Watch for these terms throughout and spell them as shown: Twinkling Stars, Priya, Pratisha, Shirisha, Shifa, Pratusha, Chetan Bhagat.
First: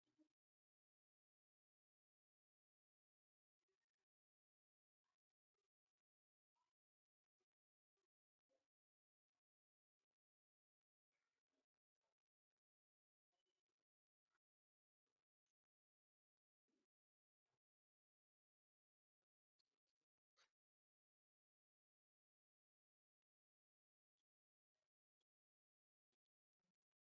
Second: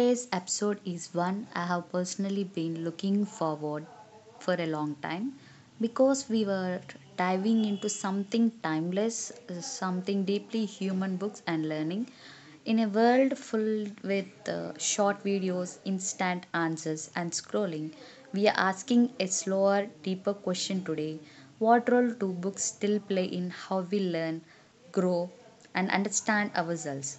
Today's episode is one I have personally been looking forward for a long time because we were diving into something timeless, something deeply human books and learning. In a world filled with short videos, instant answers, and scrolling, we are asking a slower, deeper question today. What role do books still play in how we learn, grow, and understand ourselves?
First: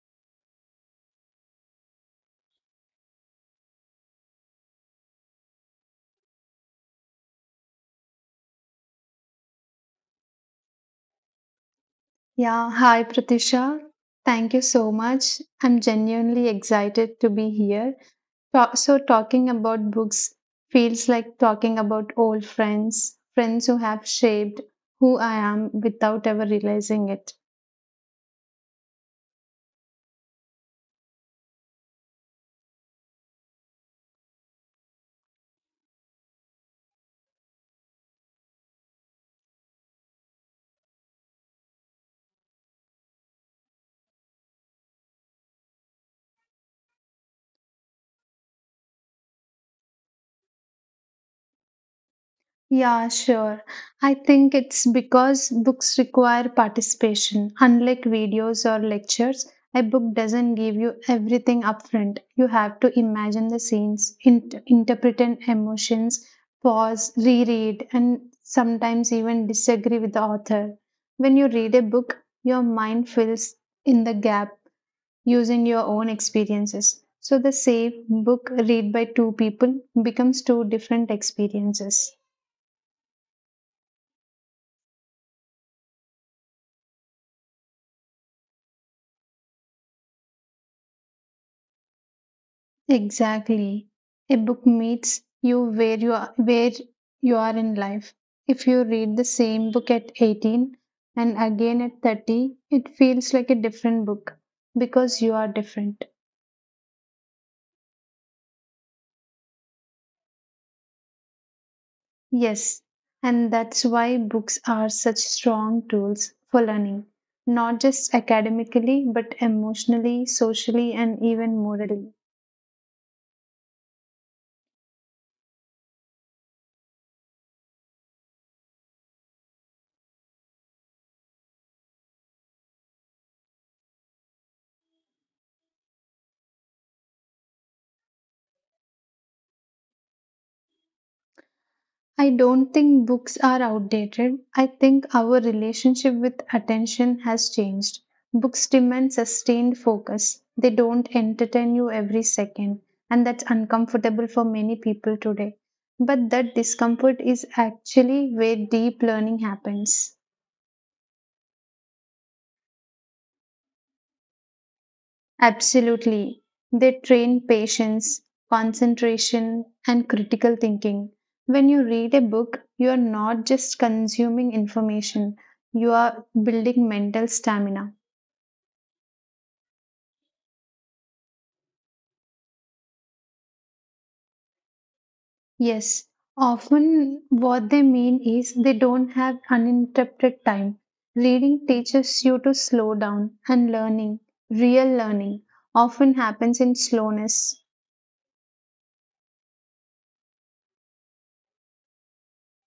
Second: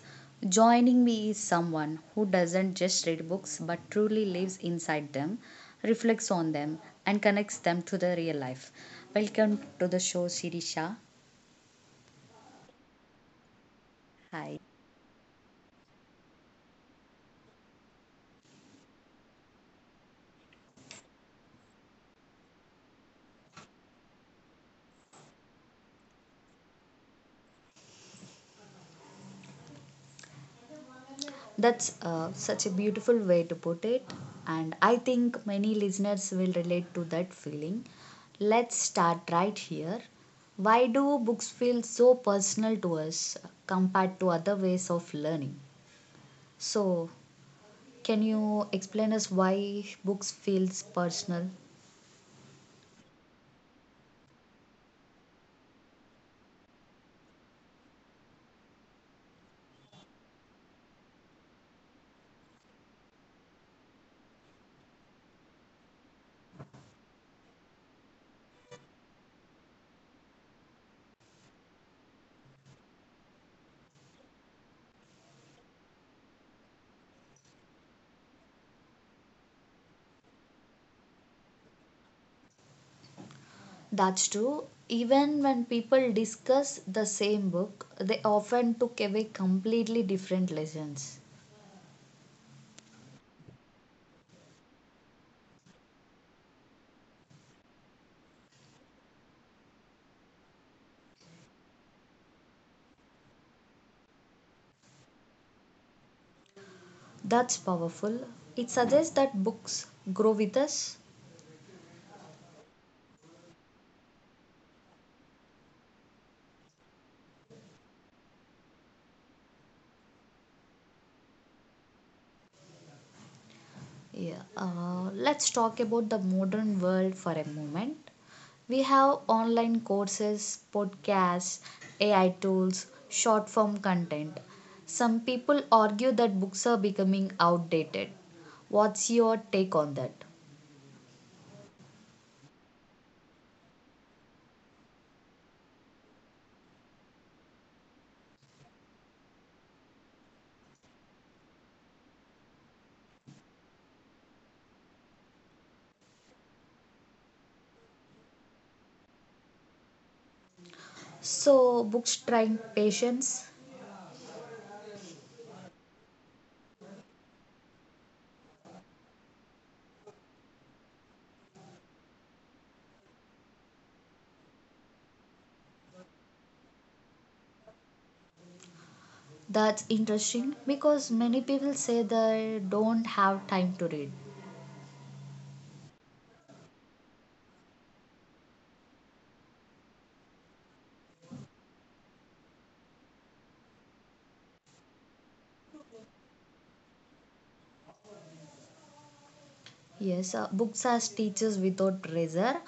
Joining me is someone who doesn't just read books but truly lives inside them, reflects on them, and connects them to the real life. Welcome to the show, Shirisha. Yeah, hi Pratisha. Thank you Hi. so much. I'm genuinely excited to be here. Talking about books feels like talking about old friends, friends who have shaped who I am without ever realizing it. That's such a beautiful way to put it, and I think many listeners will relate to that feeling. Let's start right here. Why do books feel so personal to us compared to other ways of learning? So, can you explain us why books feels personal? Yeah, sure. I think it's because books require participation. Unlike videos or lectures, a book doesn't give you everything upfront. You have to imagine the scenes, interpret and emotions, pause, reread, and sometimes even disagree with the author. When you read a book, your mind fills in the gap using your own experiences. So the same book read by two people becomes two different experiences. That's true. Even when people discuss the same book, they often took away completely different lessons. Exactly. A book meets you where you are in life. If you read the same book at 18 and again at 30, it feels like a different book because you are different. That's powerful. It suggests that books grow with us. Yes, and that's why books are such strong tools for learning, not just academically, but emotionally, socially, and even morally. Yeah. Let's talk about the modern world for a moment. We have online courses, podcasts, AI tools, short form content. Some people argue that books are becoming outdated. What's your take on that? I don't think books are outdated. I think our relationship with attention has changed. Books demand sustained focus, they don't entertain you every second, and that's uncomfortable for many people today. But that discomfort is actually where deep learning happens. So, books trying patience. Absolutely. They train patience, concentration, and critical thinking. When you read a book, you are not just consuming information, you are building mental stamina. That's interesting because many people say they don't have time to read. Yes, often what they mean is they don't have uninterrupted time. Reading teaches you to slow down, and learning, real learning, often happens in slowness. Yes, books as teachers without pressure.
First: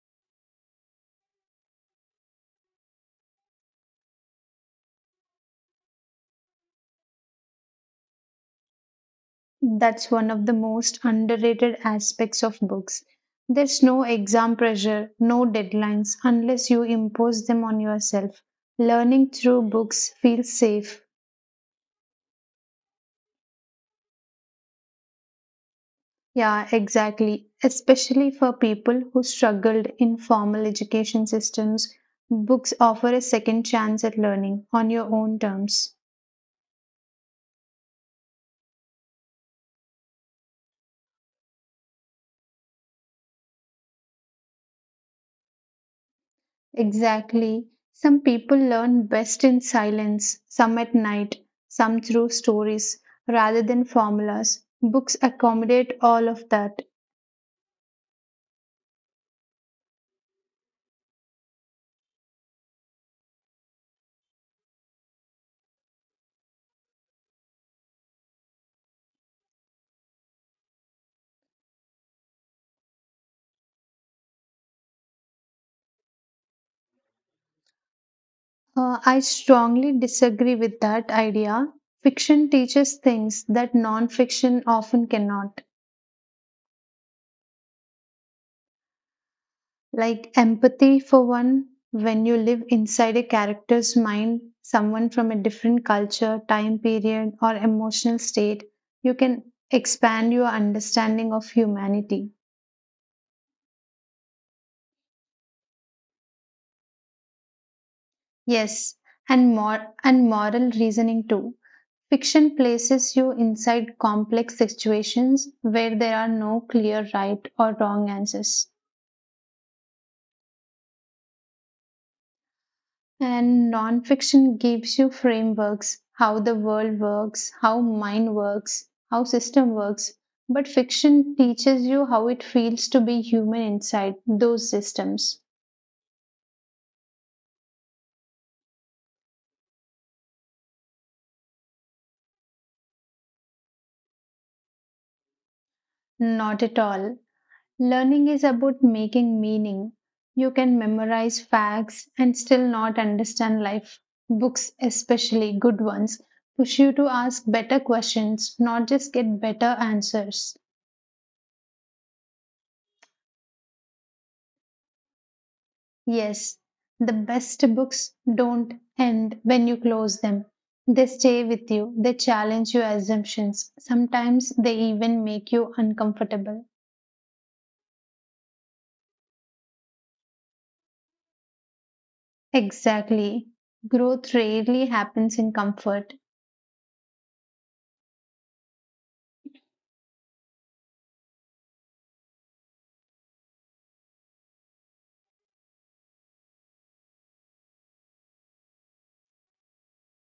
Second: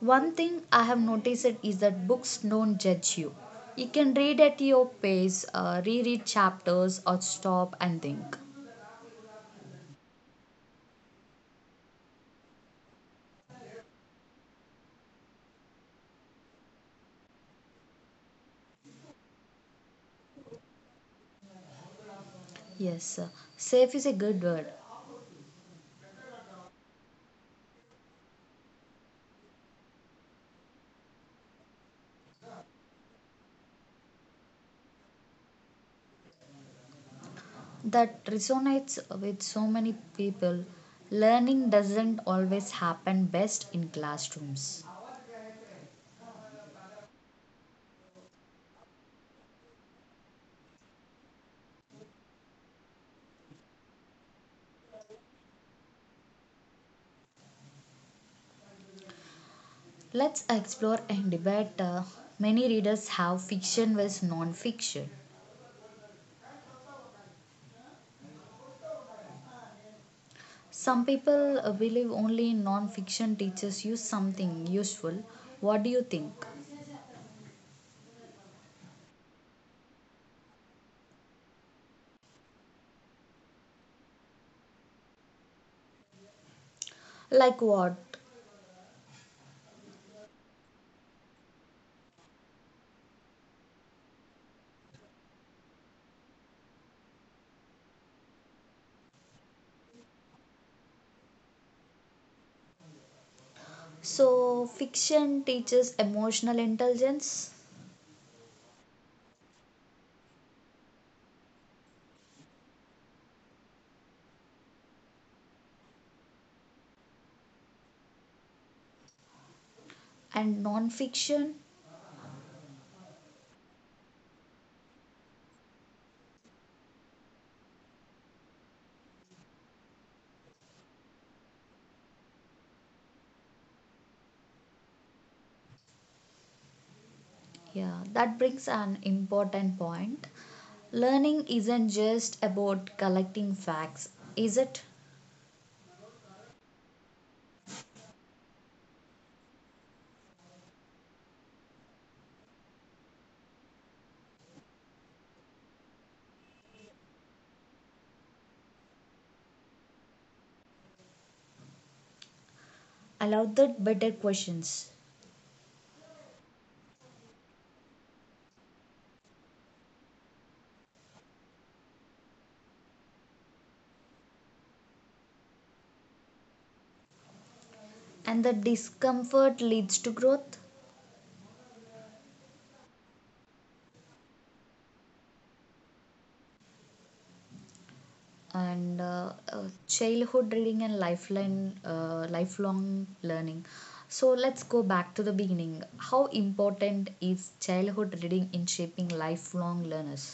One thing I have noticed it is that books don't judge you. You can read at your pace, reread chapters, or stop and think. That's one of the most underrated aspects of books. There's no exam pressure, no deadlines unless you impose them on yourself. Learning through books feels safe. Yes, safe is a good word Yeah, exactly. Especially for people who struggled in formal education systems, books offer a second chance at learning on your own terms. that resonates with so many people. Learning doesn't always happen best in classrooms. Exactly. Some people learn best in silence, some at night, some through stories rather than formulas. Books accommodate all of that. Let's explore and debate. Many readers have fiction versus non fiction. Some people believe only non fiction teaches you something useful. What do you think? I strongly disagree with that idea. Fiction teaches things that non fiction often cannot, Like what? like empathy, for one. When you live inside a character's mind, someone from a different culture, time period, or emotional state, you can expand your understanding of humanity. So, fiction teaches emotional intelligence Yes, and moral reasoning too. Fiction places you inside complex situations where there are no clear right or wrong answers. and non fiction. And non-fiction gives you frameworks, how the world works, how mind works, how system works. But fiction teaches you how it feels to be human inside those systems. Yeah, that brings an important point. Learning isn't just about collecting facts, is it? Not at all. Learning is about making meaning. You can memorize facts and still not understand life. Books, especially good ones, push you to ask better questions, not just get better answers. Allow the better questions. Yes, the best books don't end when you close them. They stay with you, they challenge your assumptions. Sometimes they even make you uncomfortable. And the discomfort leads to growth. Exactly. Growth rarely happens in comfort. And Childhood reading and lifeline lifelong learning. So let's go back to the beginning. How important is childhood reading in shaping lifelong learners?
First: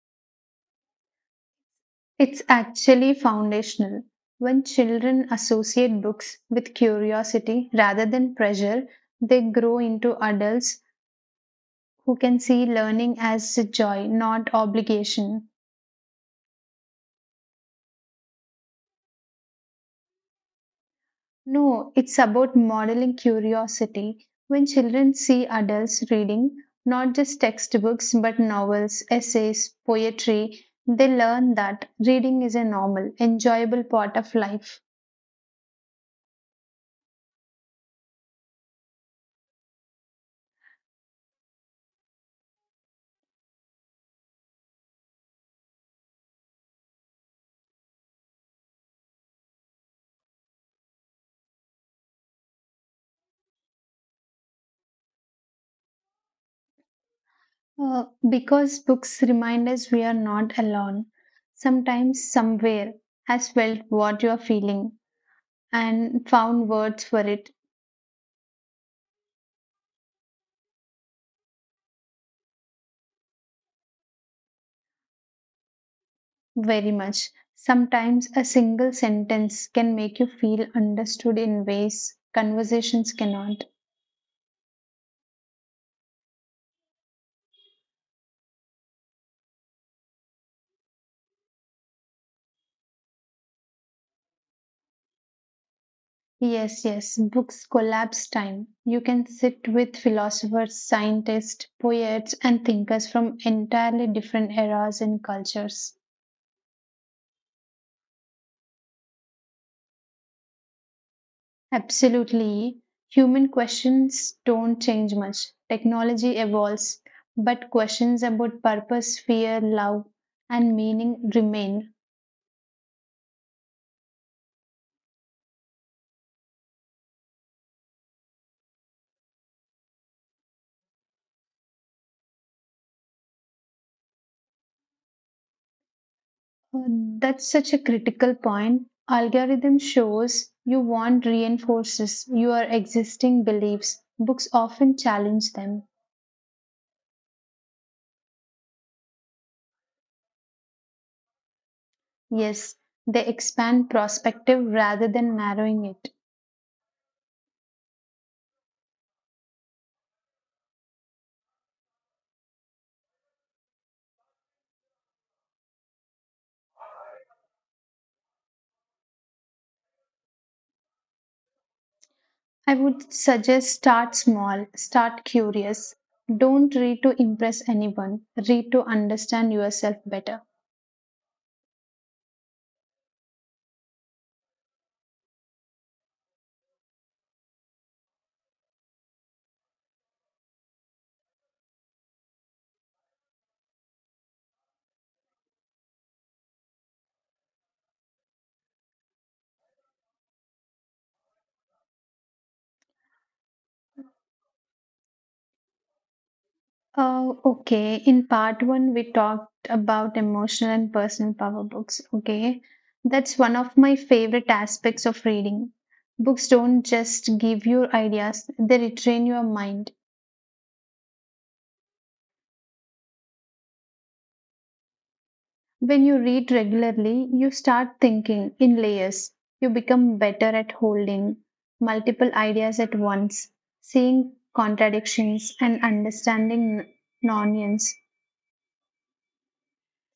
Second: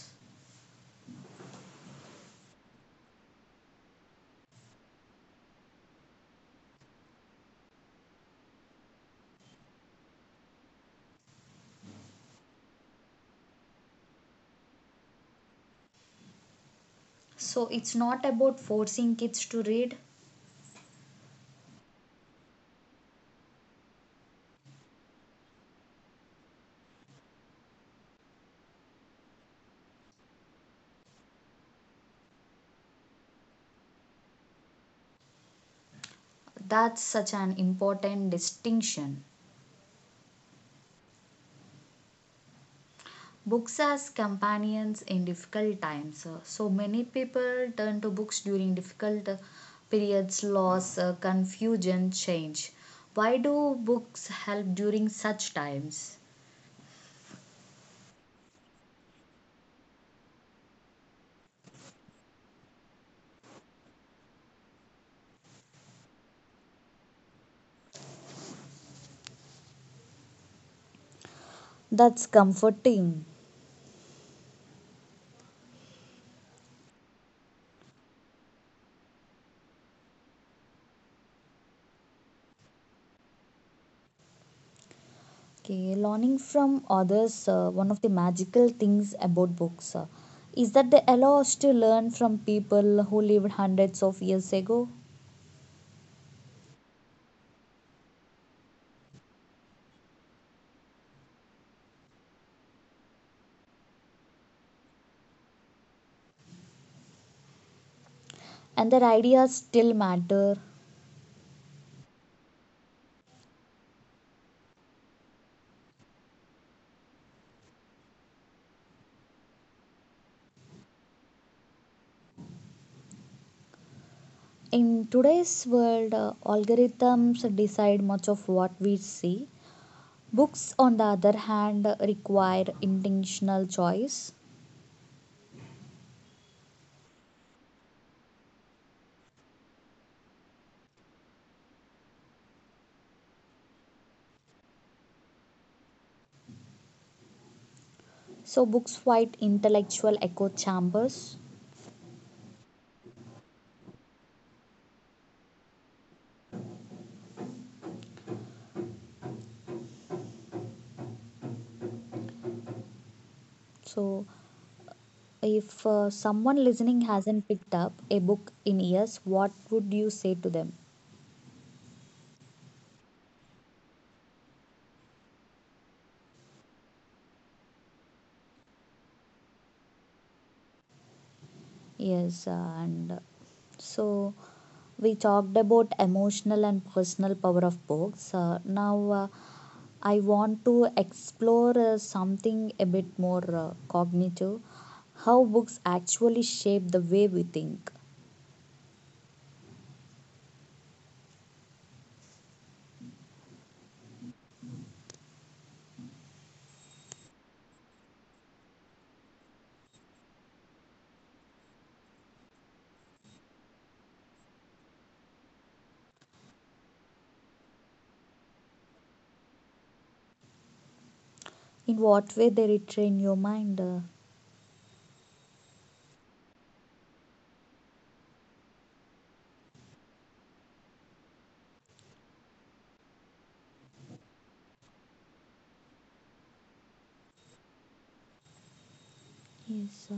It's actually foundational. When children associate books with curiosity rather than pressure, they grow into adults who can see learning as a joy, not obligation. So it's not about forcing kids to read. No, it's about modeling curiosity. When children see adults reading not just textbooks but novels, essays, poetry, they learn that reading is a normal, enjoyable part of life. That's such an important distinction. Books as companions in difficult times. So many people turn to books during difficult periods, loss, confusion, change. Why do books help during such times? Because books remind us we are not alone. Sometimes somewhere has felt what you are feeling and found words for it That's comforting. very much. Sometimes a single sentence can make you feel understood in ways conversations cannot. Okay, learning from others, one of the magical things about books is that they allow us to learn from people who lived hundreds of years ago, Yes, yes, books collapse time. You can sit with philosophers, scientists, poets, and thinkers from entirely different eras and cultures. and their ideas still matter. Absolutely. Human questions don't change much. Technology evolves, but questions about purpose, fear, love, and meaning remain. In today's world, algorithms decide much of what we see. Books, on the other hand, require intentional choice. Uh, That's such a critical point. Algorithm shows you want reinforces your existing beliefs. Books often challenge them. So, books fight intellectual echo chambers. Yes, they expand perspective rather than narrowing it. So, if someone listening hasn't picked up a book in years, what would you say to them? I would suggest start small, start curious. Don't read to impress anyone, read to understand yourself better. Yes, and so we talked about emotional and personal power of books. Now I want to explore something a bit more cognitive. How books actually shape the way we think, Okay, in part one, we talked about emotional and personal power books. Okay, that's one of my favorite aspects of reading. Books don't just give you ideas, they retrain your mind. in what way they retrain your mind. When you read regularly, you start thinking in layers. You become better at holding multiple ideas at once, seeing contradictions, and understanding nonsense. yes, uh,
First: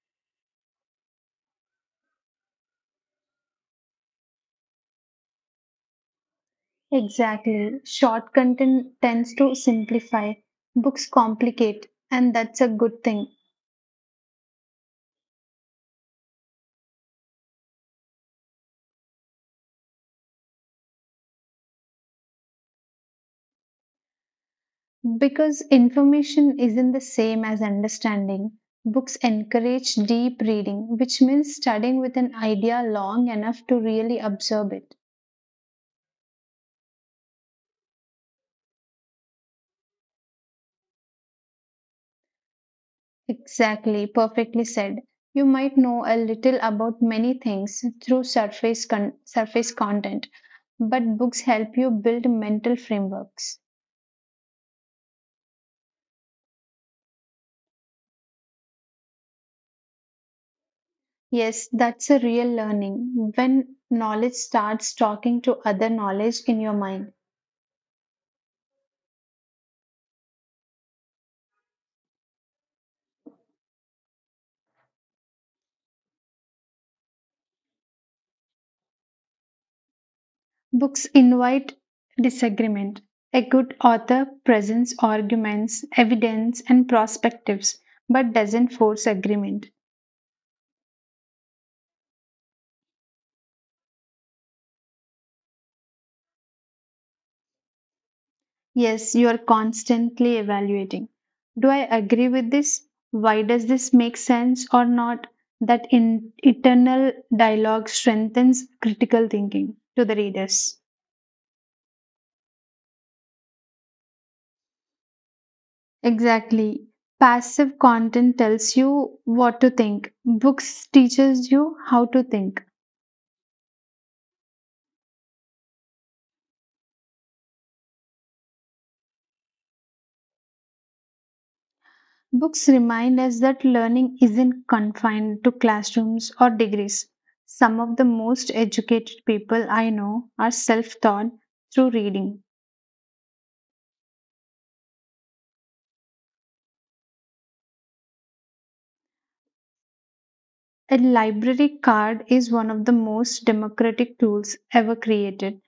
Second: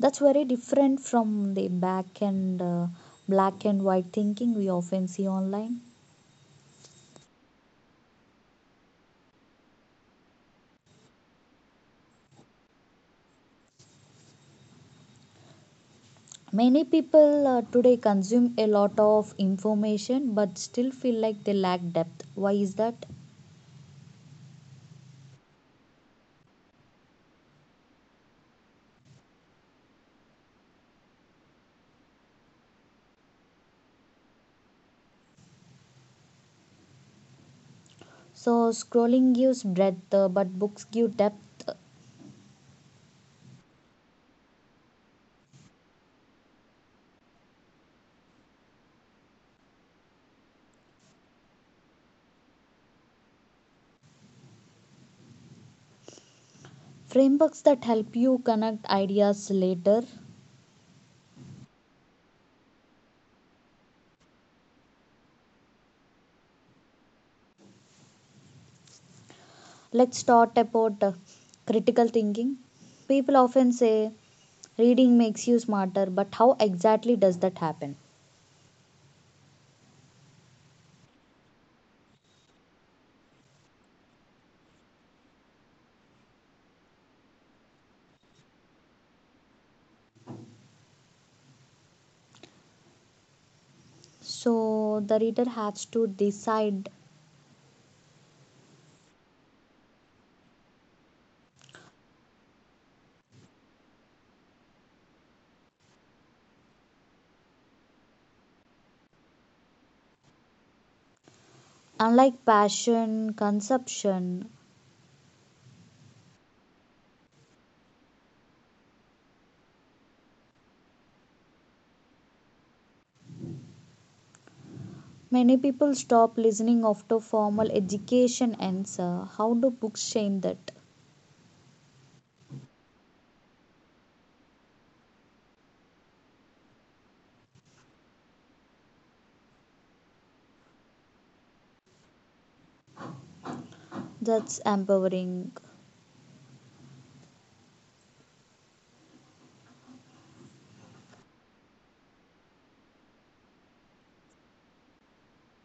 that's very different from the back and black and white thinking we often see online. Exactly. Short content tends to simplify, books complicate, and that's a good thing. Many people today consume a lot of information but still feel like they lack depth. Why is that? Because information isn't the same as understanding. Books encourage deep reading, which means studying with an idea long enough to really absorb it. So, scrolling gives breadth, but books give depth, Exactly, perfectly said. You might know a little about many things through surface content, but books help you build mental frameworks. frameworks that help you connect ideas later. Yes, that's a real learning when knowledge starts talking to other knowledge in your mind. Let's talk about critical thinking. People often say reading makes you smarter, but how exactly does that happen? Books invite disagreement. A good author presents arguments, evidence, and perspectives, but doesn't force agreement. So the reader has to decide. Yes, you are constantly evaluating. Do I agree with this? Why does this make sense or not? That in eternal dialogue strengthens critical thinking to the readers. Unlike passion consumption, Exactly. Passive content tells you what to think. Books teaches you how to think. many people stop listening after formal education ends. How do books change that? Books remind us that learning isn't confined to classrooms or degrees. Some of the most educated people I know are self-taught through reading. That's empowering. A library card is one of the most democratic tools ever created.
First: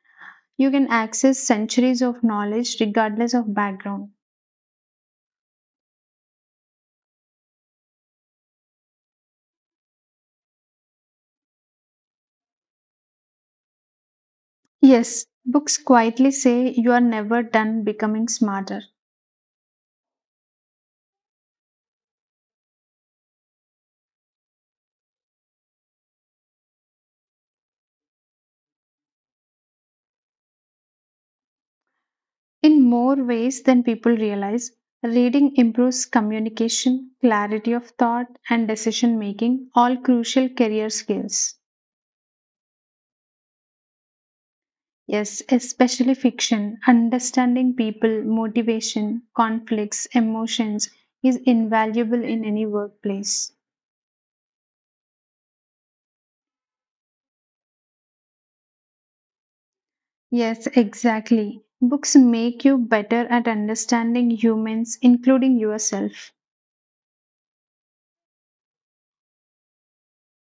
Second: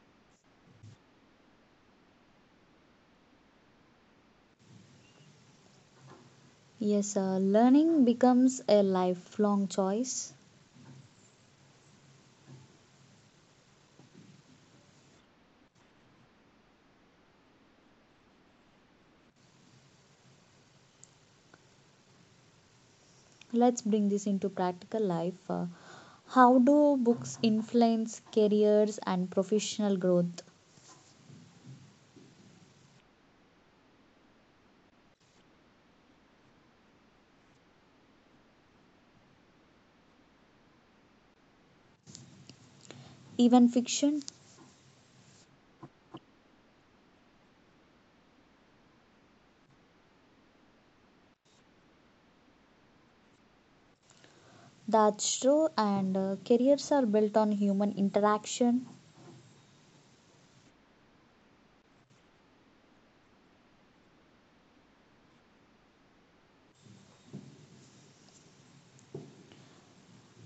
You can access centuries of knowledge regardless of background. Yes, learning becomes a lifelong choice. Yes, books quietly say you are never done becoming smarter. Let's bring this into practical life. How do books influence careers and professional growth? In more ways than people realize, reading improves communication, clarity of thought, and decision making, all crucial career skills. Even fiction? Yes, especially fiction. Understanding people, motivation, conflicts, emotions is invaluable in any workplace. That's true, and careers are built on human interaction. Yes, exactly. Books make you better at understanding humans, including yourself.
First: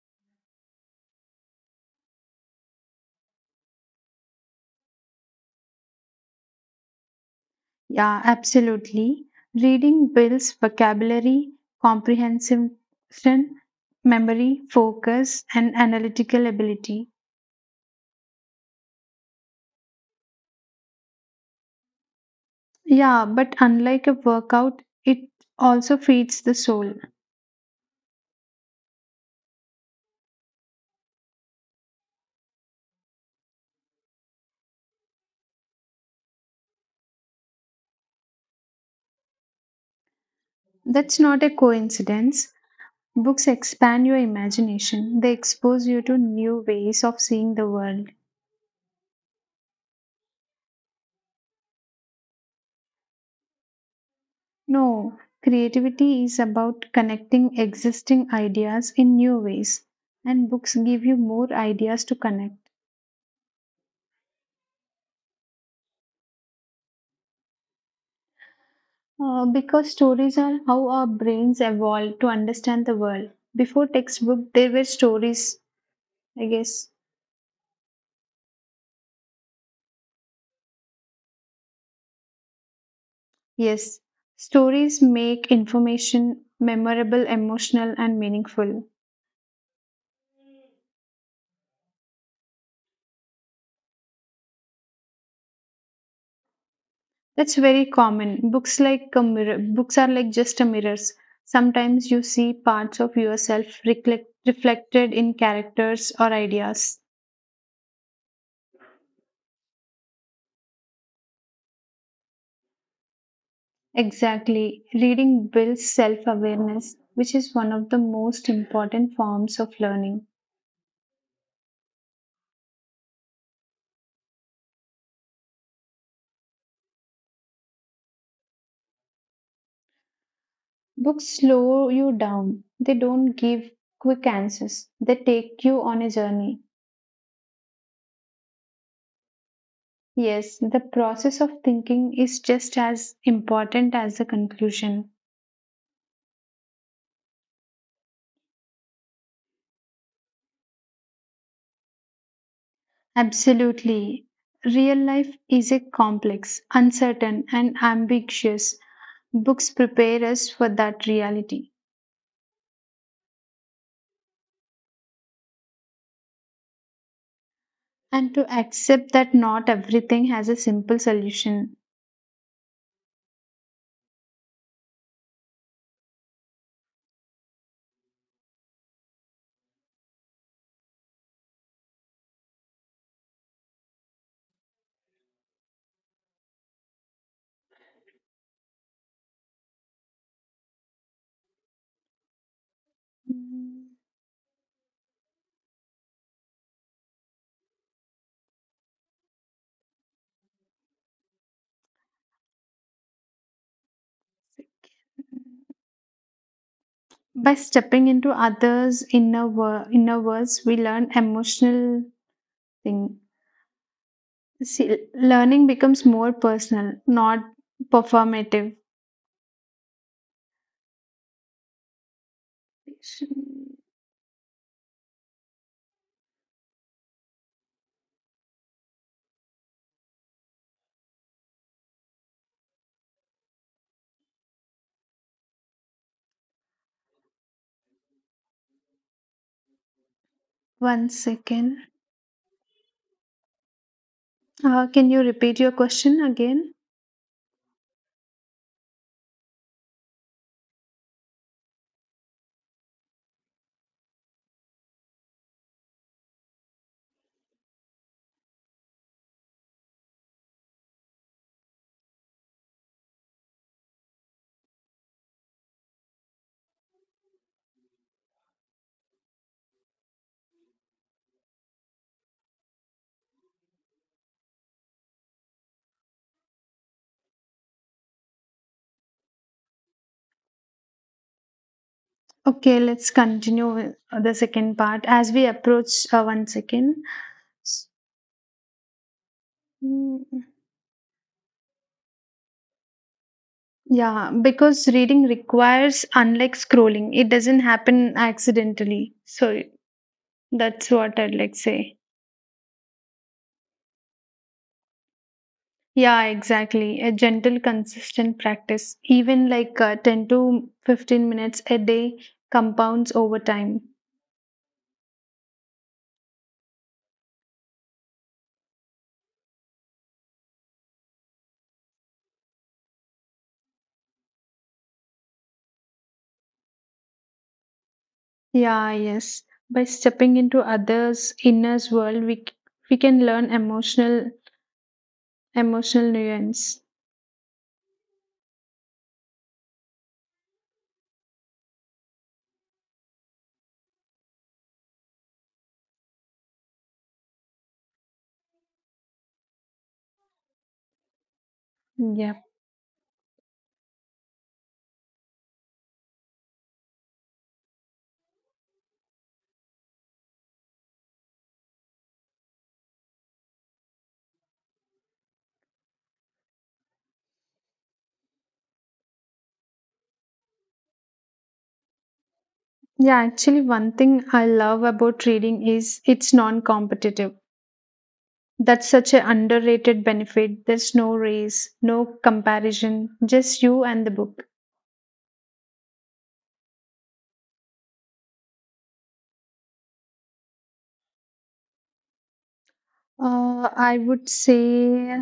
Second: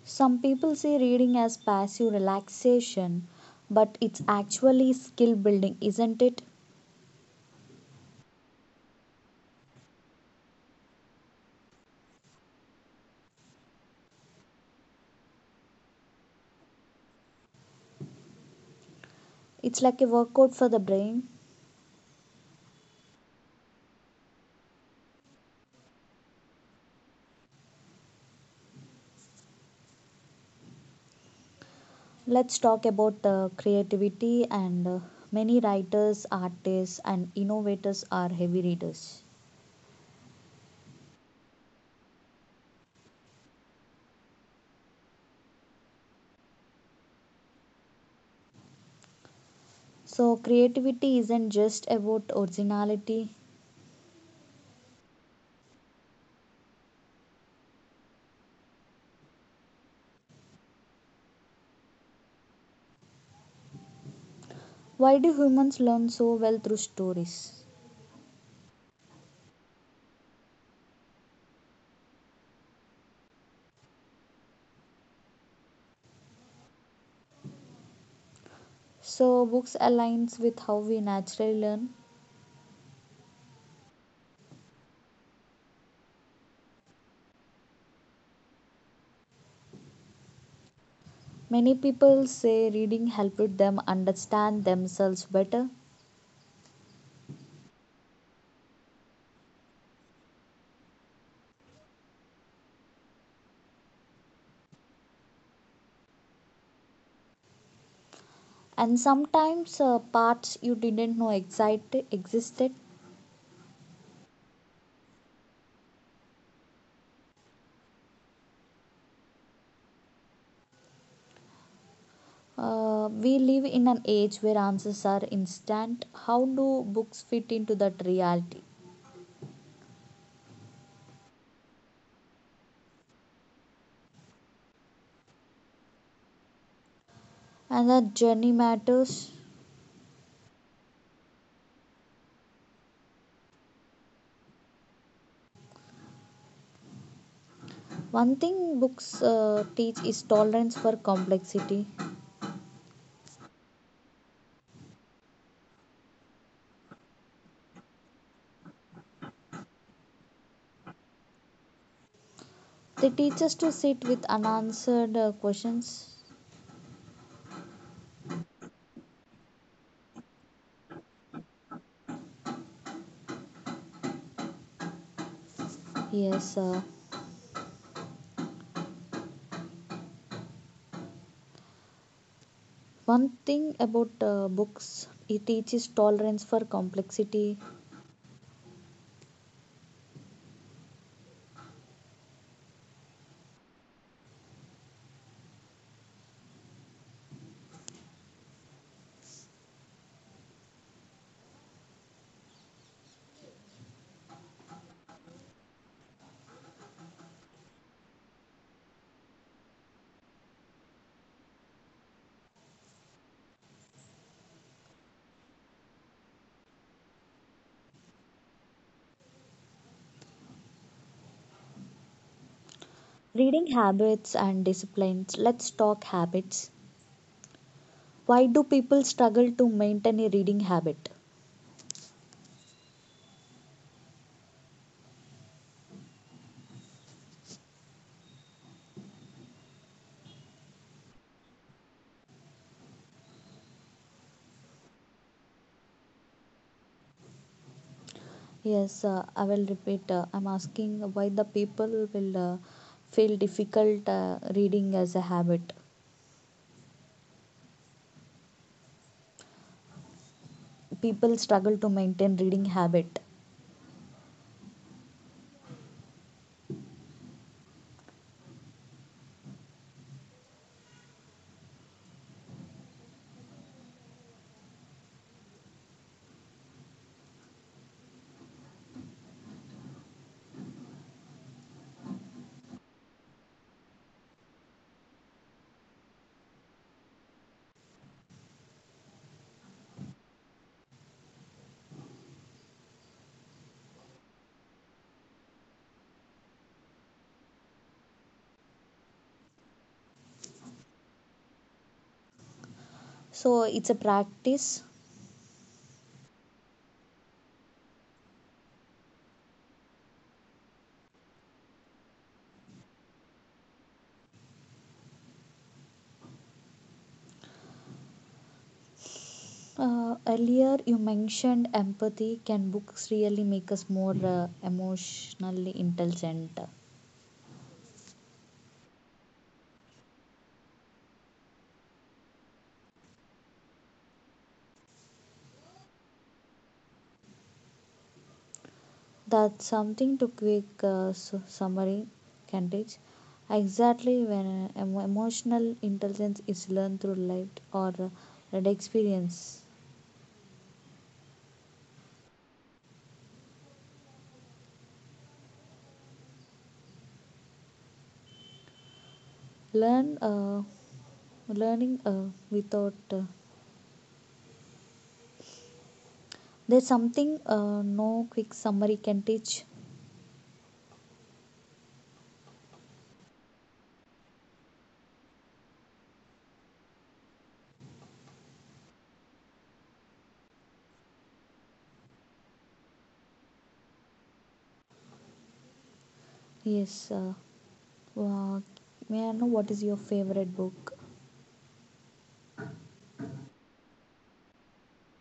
Some people see reading as passive relaxation, but it's actually skill building, isn't it? Yeah, absolutely. Reading builds vocabulary, comprehension, memory, focus, and analytical ability. It's like a workout for the brain. Yeah, but unlike a workout, it also feeds the soul. Let's talk about creativity, and many writers, artists, and innovators are heavy readers. That's not a coincidence. Books expand your imagination, they expose you to new ways of seeing the world. So, creativity isn't just about originality. No, creativity is about connecting existing ideas in new ways, and books give you more ideas to connect. Why do humans learn so well through stories? Because stories are how our brains evolve to understand the world. Before textbook, there were stories, I guess. So, books aligns with how we naturally learn. Yes, stories make information memorable, emotional, and meaningful. Many people say reading helped them understand themselves better, That's very common. Books like a mirror. Books are like just a mirrors. Sometimes you see parts of yourself reflected in characters or ideas. and sometimes parts you didn't know exit- existed. Exactly. Reading builds self-awareness, which is one of the most important forms of learning. We live in an age where answers are instant. How do books fit into that reality? Books slow you down. They don't give quick answers. They take you on a journey. And that journey matters. Yes, the process of thinking is just as important as the conclusion. One thing books teach is tolerance for complexity. Absolutely. Real life is a complex, uncertain, and ambiguous. Books prepare us for that reality They teach us to sit with unanswered questions. and to accept that not everything has a simple solution. Yes, one thing about books, it teaches tolerance for complexity. By stepping into others' inner worlds, we learn emotional thing. See, learning becomes more personal, not performative. Reading habits and disciplines. Let's talk habits. Why do people struggle to maintain a reading habit? One second. Can you repeat your question again? Yes, I will repeat. I'm asking why the people will feel difficult reading as a habit, people struggle to maintain reading habit. Okay, let's continue with the second part as we approach one second. mm, Yeah, because reading requires, unlike scrolling, it doesn't happen accidentally. So that's what I'd like say. So it's a practice. Yeah, exactly. A gentle, consistent practice, even like 10 to 15 minutes a day, compounds over time. Earlier you mentioned empathy. Can books really make us more emotionally intelligent? Yeah, yes. By stepping into others' inner's world, we can learn emotional nuance. That's something summary can teach. Exactly when emotional intelligence is learned through life or lived experience, Yeah. learn uh, learning without there's something no quick summary can teach. Yeah, actually one thing I love about trading is it's non-competitive. That's such an underrated benefit. There's no race, no comparison, just you and the book. Yes. Uh, may I know what is your favorite book? I would say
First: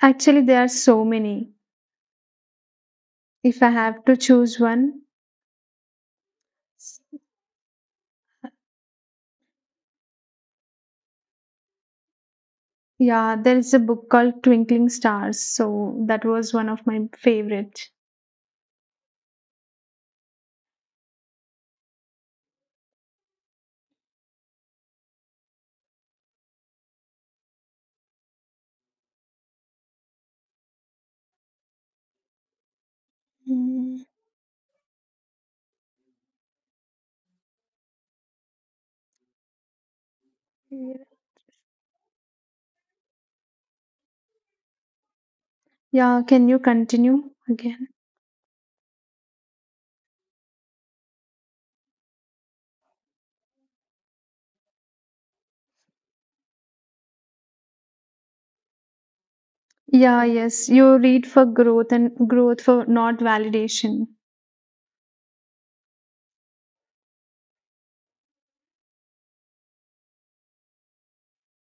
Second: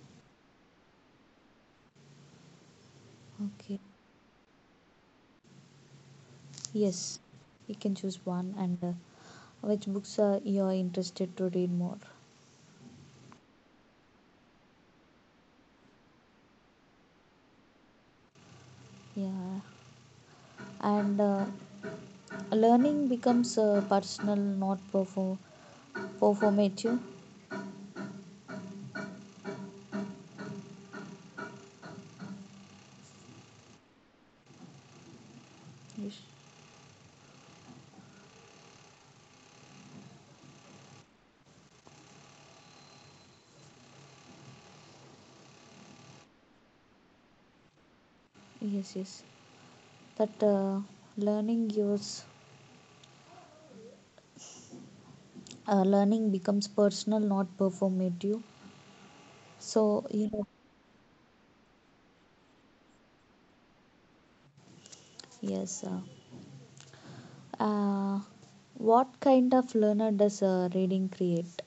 actually there are so many. If I Okay. have to choose one, Yes. You can choose one, and which books are you are interested to read more? yeah, there is a book called Twinkling Stars. So that was one of my favorite. Yeah. And learning becomes personal, not perform performative. Mm, Yes. Yeah, can you continue again? Yes. Yes. That Learning yours. Learning becomes personal, not performative. So Yeah, you know. yes, you read for growth and growth for not validation. Yes. Uh, what kind of learner does reading create?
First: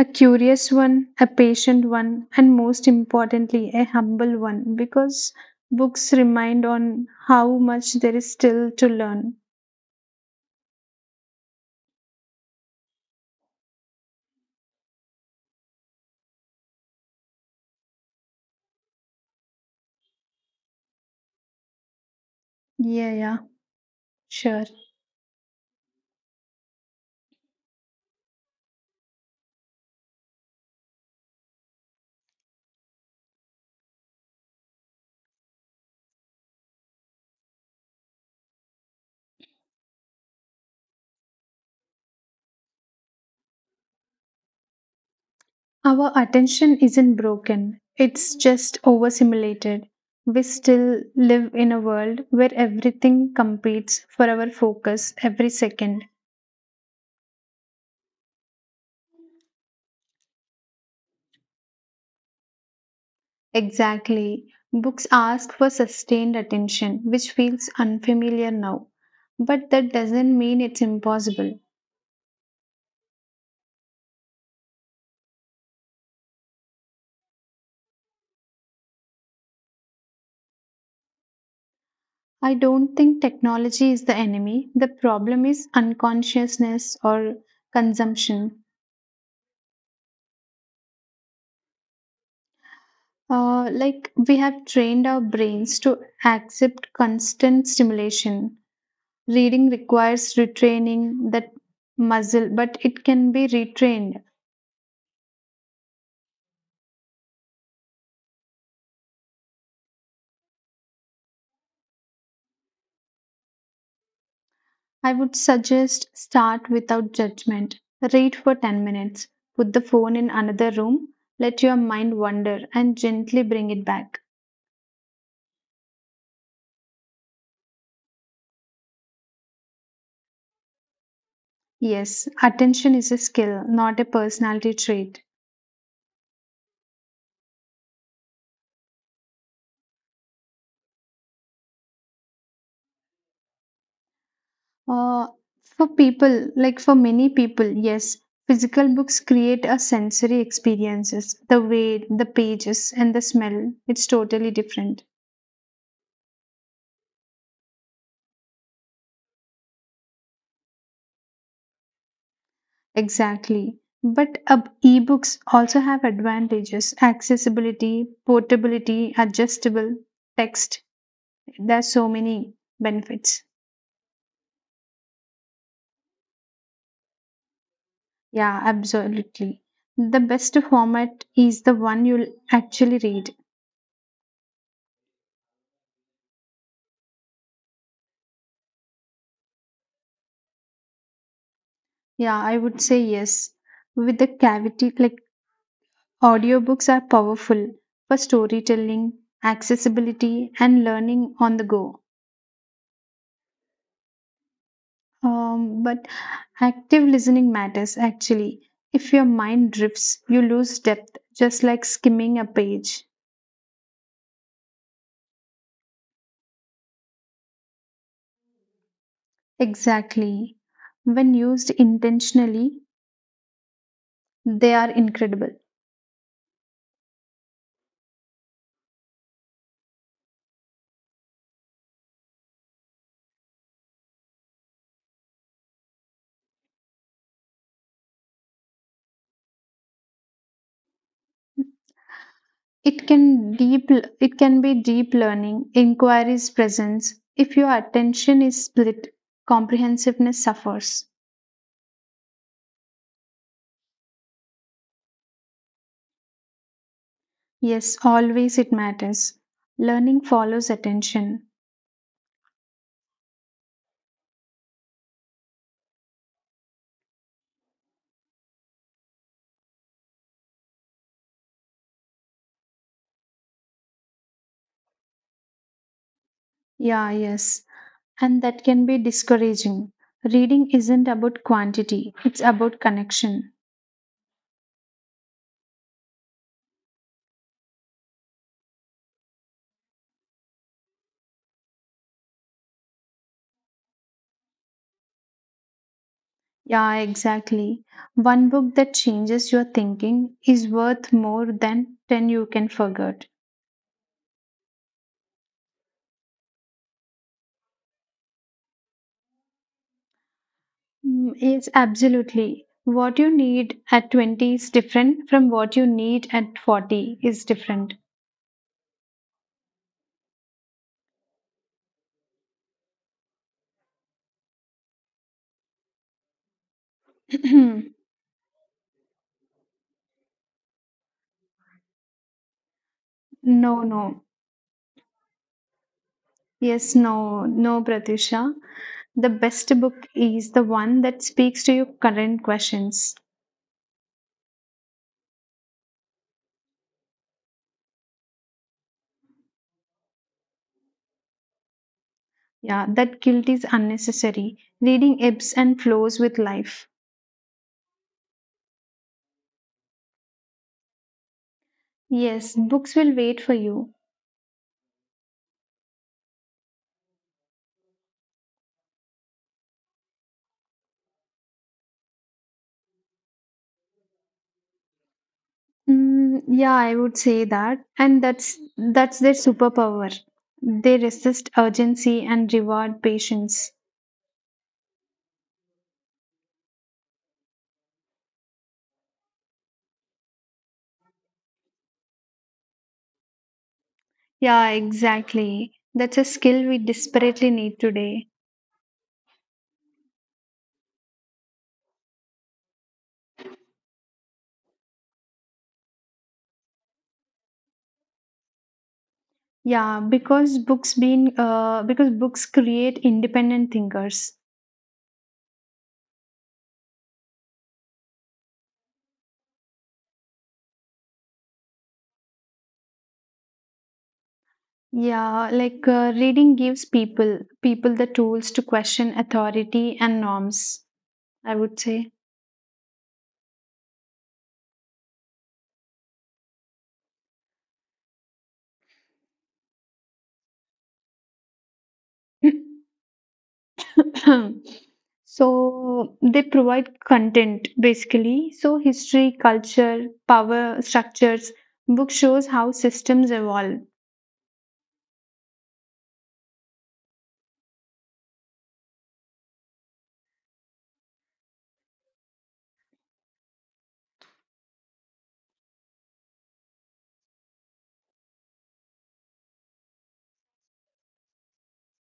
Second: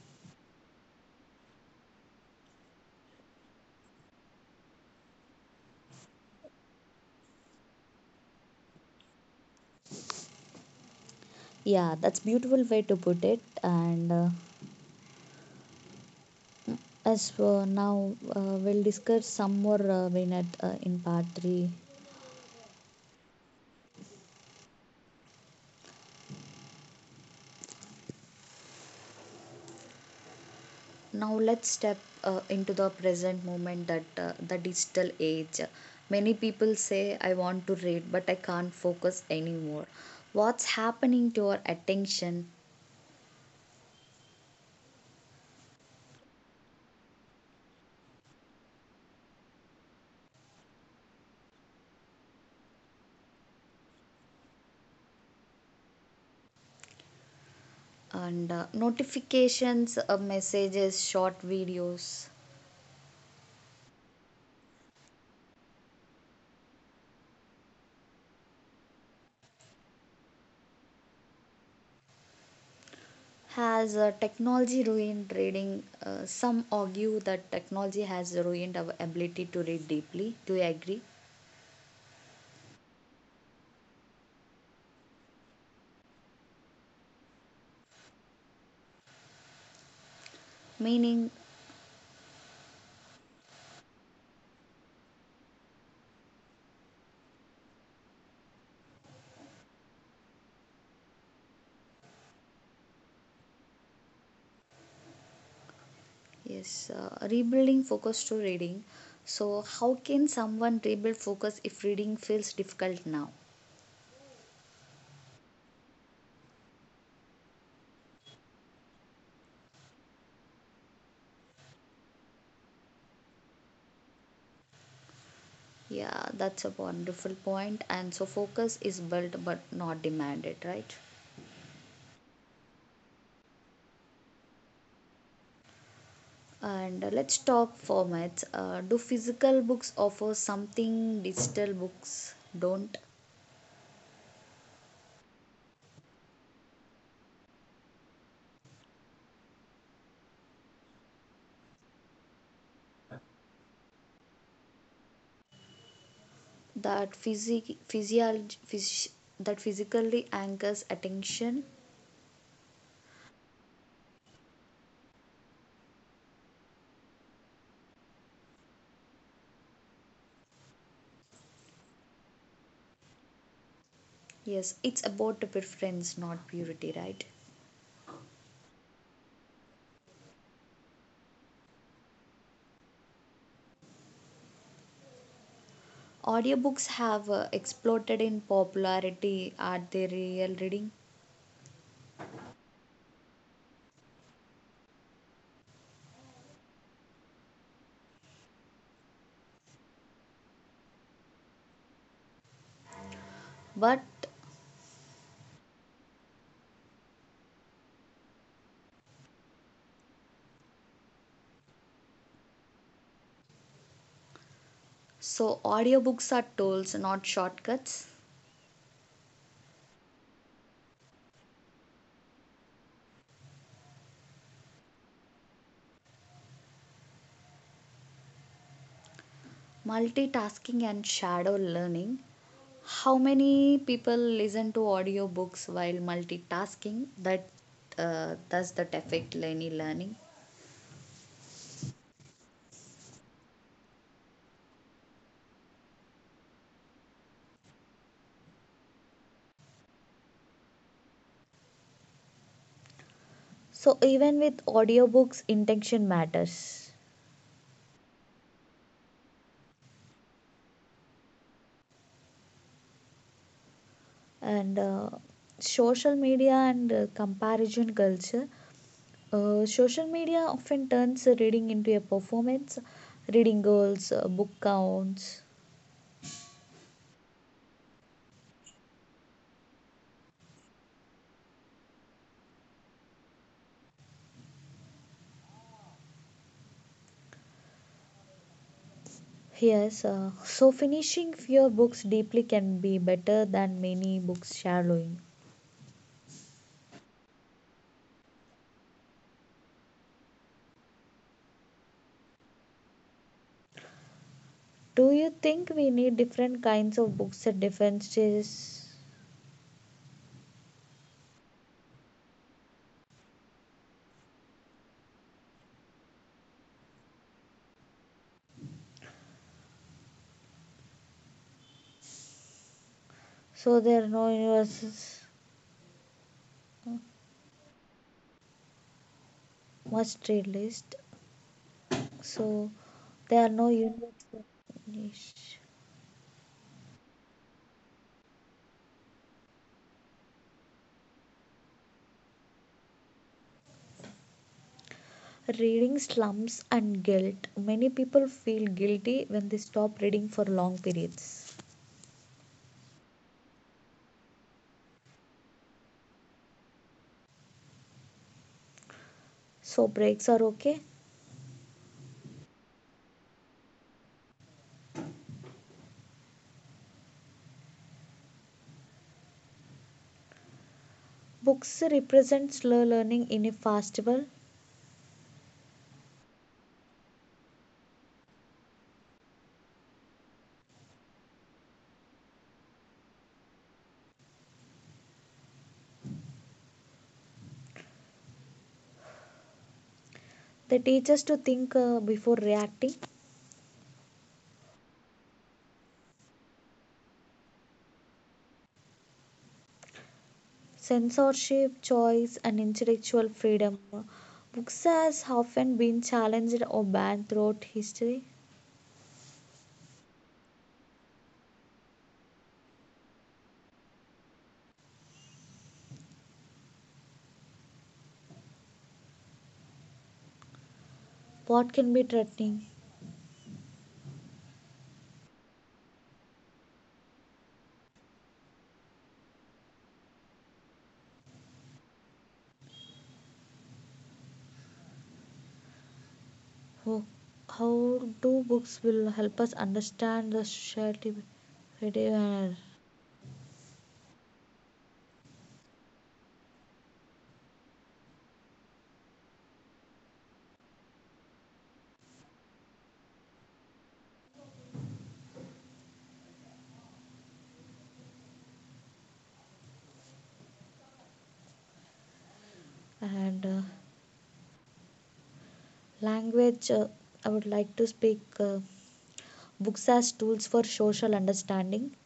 A curious one, a patient one, and most importantly, a humble one because books remind on how much there is still to learn. Yeah, that's beautiful way to put it. And as now we'll discuss some more Vinat, in part three. Yeah, yeah, sure. Now let's step into the present moment, that the digital age. Many people say I want to read but I can't focus anymore. What's happening to our attention Our attention isn't broken, it's just overstimulated. We still live in a world where everything competes for our focus every second. and notifications, messages, short videos? Exactly. Books ask for sustained attention, which feels unfamiliar now. But that doesn't mean it's impossible. Has technology ruined reading? Some argue that technology has ruined our ability to read deeply. Do you agree? I don't think technology is the enemy. The problem is unconsciousness or consumption. Meaning, Like, we have trained our brains to accept constant stimulation. Reading requires retraining that muscle, but it can be retrained. yes, rebuilding focus to reading. So, how can someone rebuild focus if reading feels difficult now? I would suggest start without judgment. Read for 10 minutes. Put the phone in another room. Let your mind wander and gently bring it back. Yeah, that's a wonderful point. And so, focus is built but not demanded, right? Yes, attention is a skill, not a personality trait. And let's talk formats. Do physical books offer something digital books don't? Uh, for people, like for many people, yes, physical books create a sensory experiences. The weight, the pages, and the smell. It's totally different. that physic physiology phys that physically anchors attention. Exactly. But ebooks also have advantages accessibility, portability, adjustable text. There's so many benefits. Yes, it's about preference not purity, right? Yeah, absolutely. The best format is the one you'll actually read. Audiobooks have exploded in popularity. Are they real reading? Yeah, I would say yes. With the cavity, like audiobooks are powerful for storytelling, accessibility, and learning on the go. But But active listening matters actually. If your mind drifts, you lose depth, just like skimming a page. so audiobooks are tools, not shortcuts. Exactly. When used intentionally, they are incredible. Multitasking and shadow learning. How many people listen to audiobooks while multitasking, that's that affect any learning? It can deep it can be deep learning, inquiries presence. If your attention is split, comprehensiveness suffers. So even with audiobooks, intention matters. Yes, always it matters. Learning follows attention. And social media and comparison culture. Social media often turns reading into a performance, reading goals, book counts. Yeah, yes, and that can be discouraging. Reading isn't about quantity, it's about connection. Yes, so finishing fewer books deeply can be better than many books shallowing. Yeah, exactly. One book that changes your thinking is worth more than 10 you can forget. Do you think we need different kinds of books at different stages? Yes, absolutely. What you need at 20 is different from what you need at 40 is different. So there are no universal No, must read list. So there are no no. units. Yes, no, no, Pratusha. The best book is the one that speaks to your current questions. Reading slumps and guilt. Many people feel guilty when they stop reading for long periods. Yeah, that guilt is unnecessary. Reading ebbs and flows with life. So breaks are okay. Yes, books will wait for you. Books represent slow learning in a fast world. Yeah, I would say that, and that's their superpower. They resist urgency and reward patience. They teach us to think before reacting. Yeah, exactly. That's a skill we desperately need today. Censorship, choice, and intellectual freedom. Books has often been challenged or banned throughout history. Yeah, because books create independent thinkers. What can be threatening? Yeah, like reading gives people the tools to question authority and norms, I would say. How, how do books will help us understand the society, and, So they provide content basically. So history, culture, power structures. Book shows how systems evolve. and language? I would like to speak books as tools for social understanding.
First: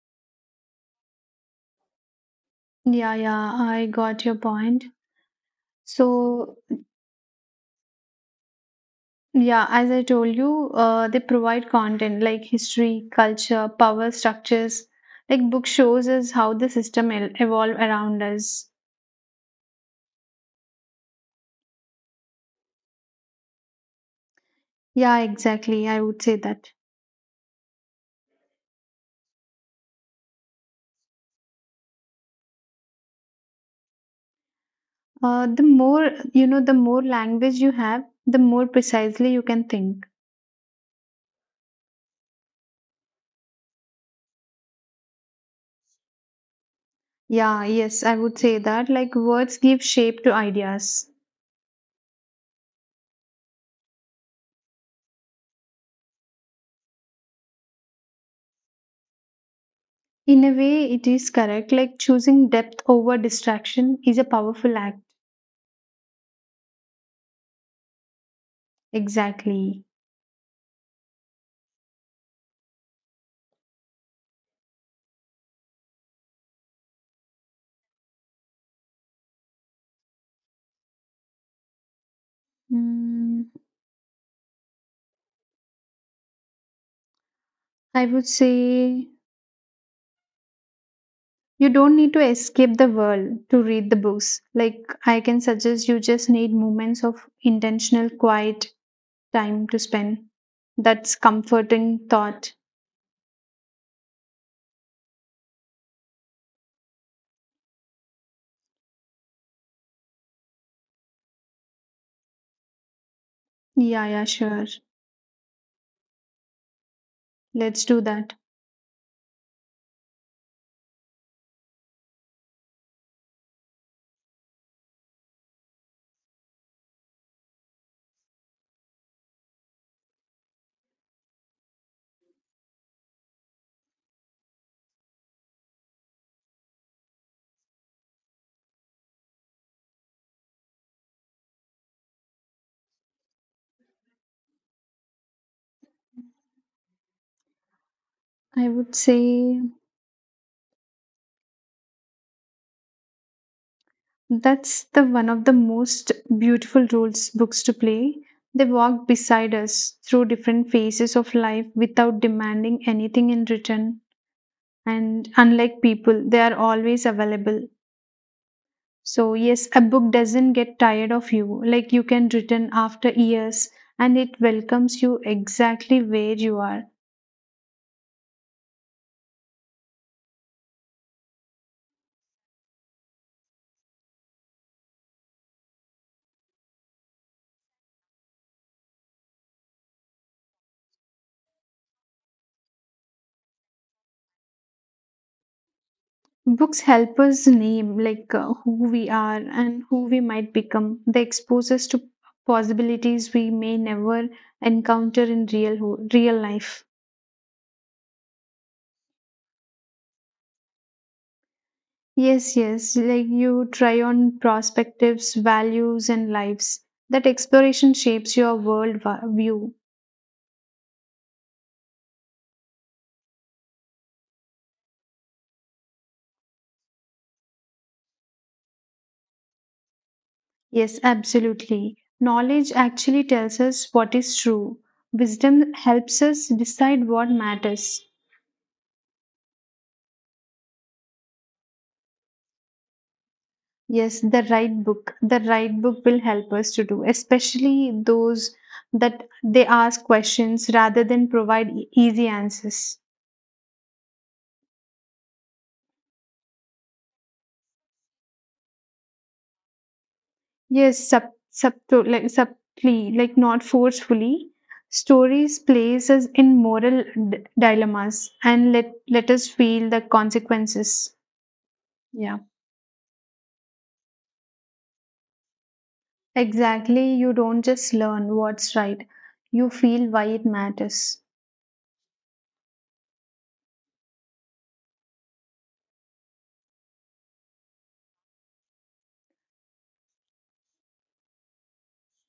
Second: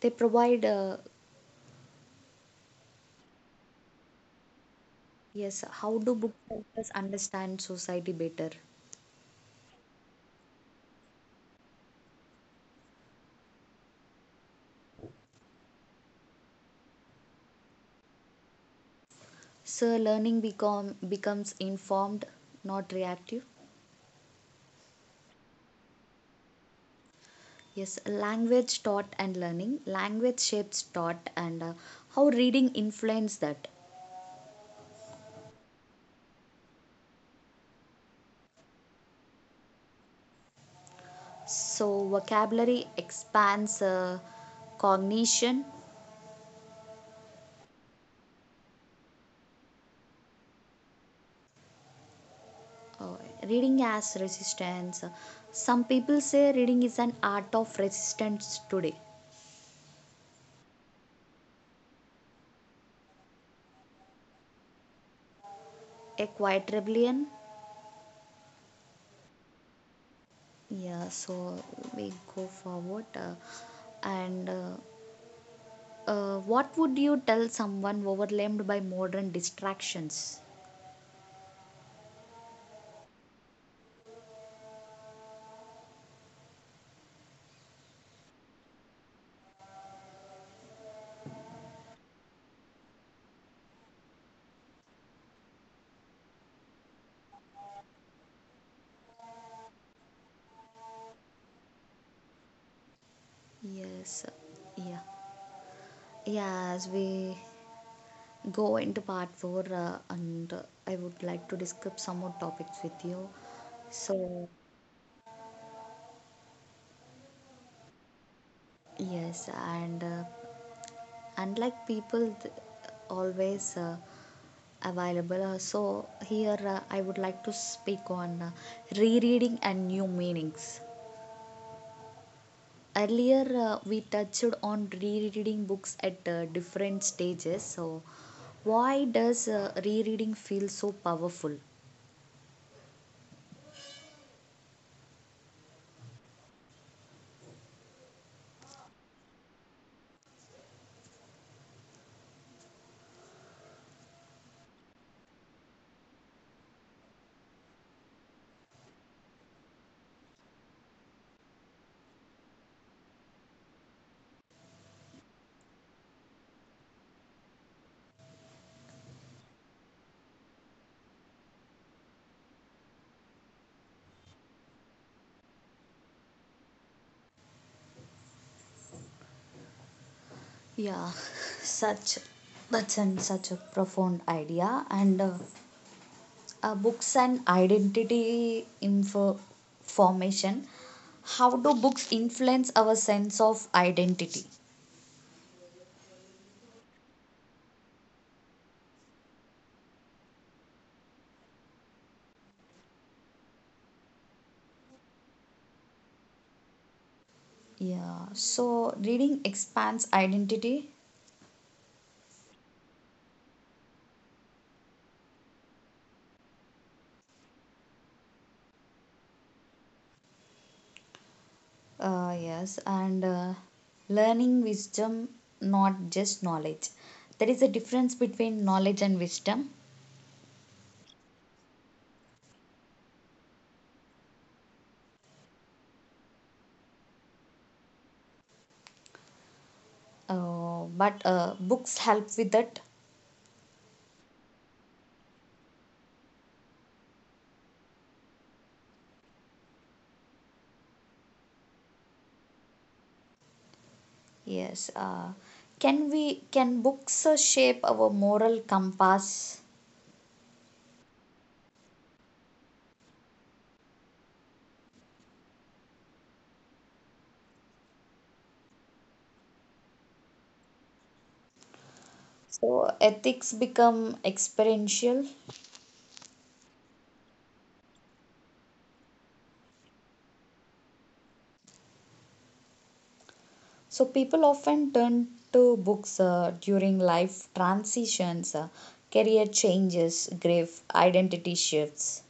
They provide, Yeah, yeah, I got your point. yes, how do books So, help us understand society better? yeah, as I told you, they provide content like history, culture, power structures. Like book shows us how the evolve around us. So, becomes informed, not reactive. Yeah, exactly. I would say that. Yes, language, thought, and learning. Language shapes thought, and how reading influence that. The more you know, the more language you have, the more precisely you can think. So, vocabulary expands cognition, Yeah, yes, I would say that. Like words give shape to ideas. uh, reading as resistance. Some people say reading is an art of resistance today. In a way, it is correct. Like choosing depth over distraction is a powerful act. A quiet rebellion. Exactly. Yeah, so we go forward. And What would you tell someone overwhelmed by modern distractions? Mm, I would say you don't need to escape the world to read the books. Like I can suggest you just need moments of intentional quiet time to spend. That's comforting thought. Yes, yeah. Yeah, as we go into part 4, and I would like to discuss some more topics with you. Yeah, so yeah, sure. Let's do that. yes and uh, always available, so here I would like to speak on rereading and new meanings. Earlier we touched on rereading books at different stages. So why does rereading feel so powerful? I would say that's the one of the most beautiful roles books to play. They walk beside us through different phases of life without demanding anything in return. And unlike people, they are always available. So yes, a book doesn't get tired of you. Like you can return after years and it welcomes you exactly where you are. Yeah, such such a profound idea. And books and identity info formation. How do books influence our sense of identity? Books help us name, like who we are and who we might become. They expose us to possibilities we may never encounter in real life. Yeah, so reading expands identity. Yes, yes, like you try on perspectives, values and lives. That exploration shapes your view. Yes, and learning wisdom, not just knowledge. There is a difference between knowledge and wisdom. Yes, absolutely. Knowledge actually tells us what is true. Wisdom helps us decide what matters. But books help with that. Yes, the right book. The right book will help us to do, especially those that they ask questions rather than provide easy answers. Yes. Can books shape our moral compass? Yes, like subtly, like not forcefully. Stories place us in moral dilemmas and let us feel the consequences. Yeah, So ethics become experiential. exactly. You don't just learn what's right; you feel why it matters. So people often turn to books during life transitions, career changes, grave identity shifts,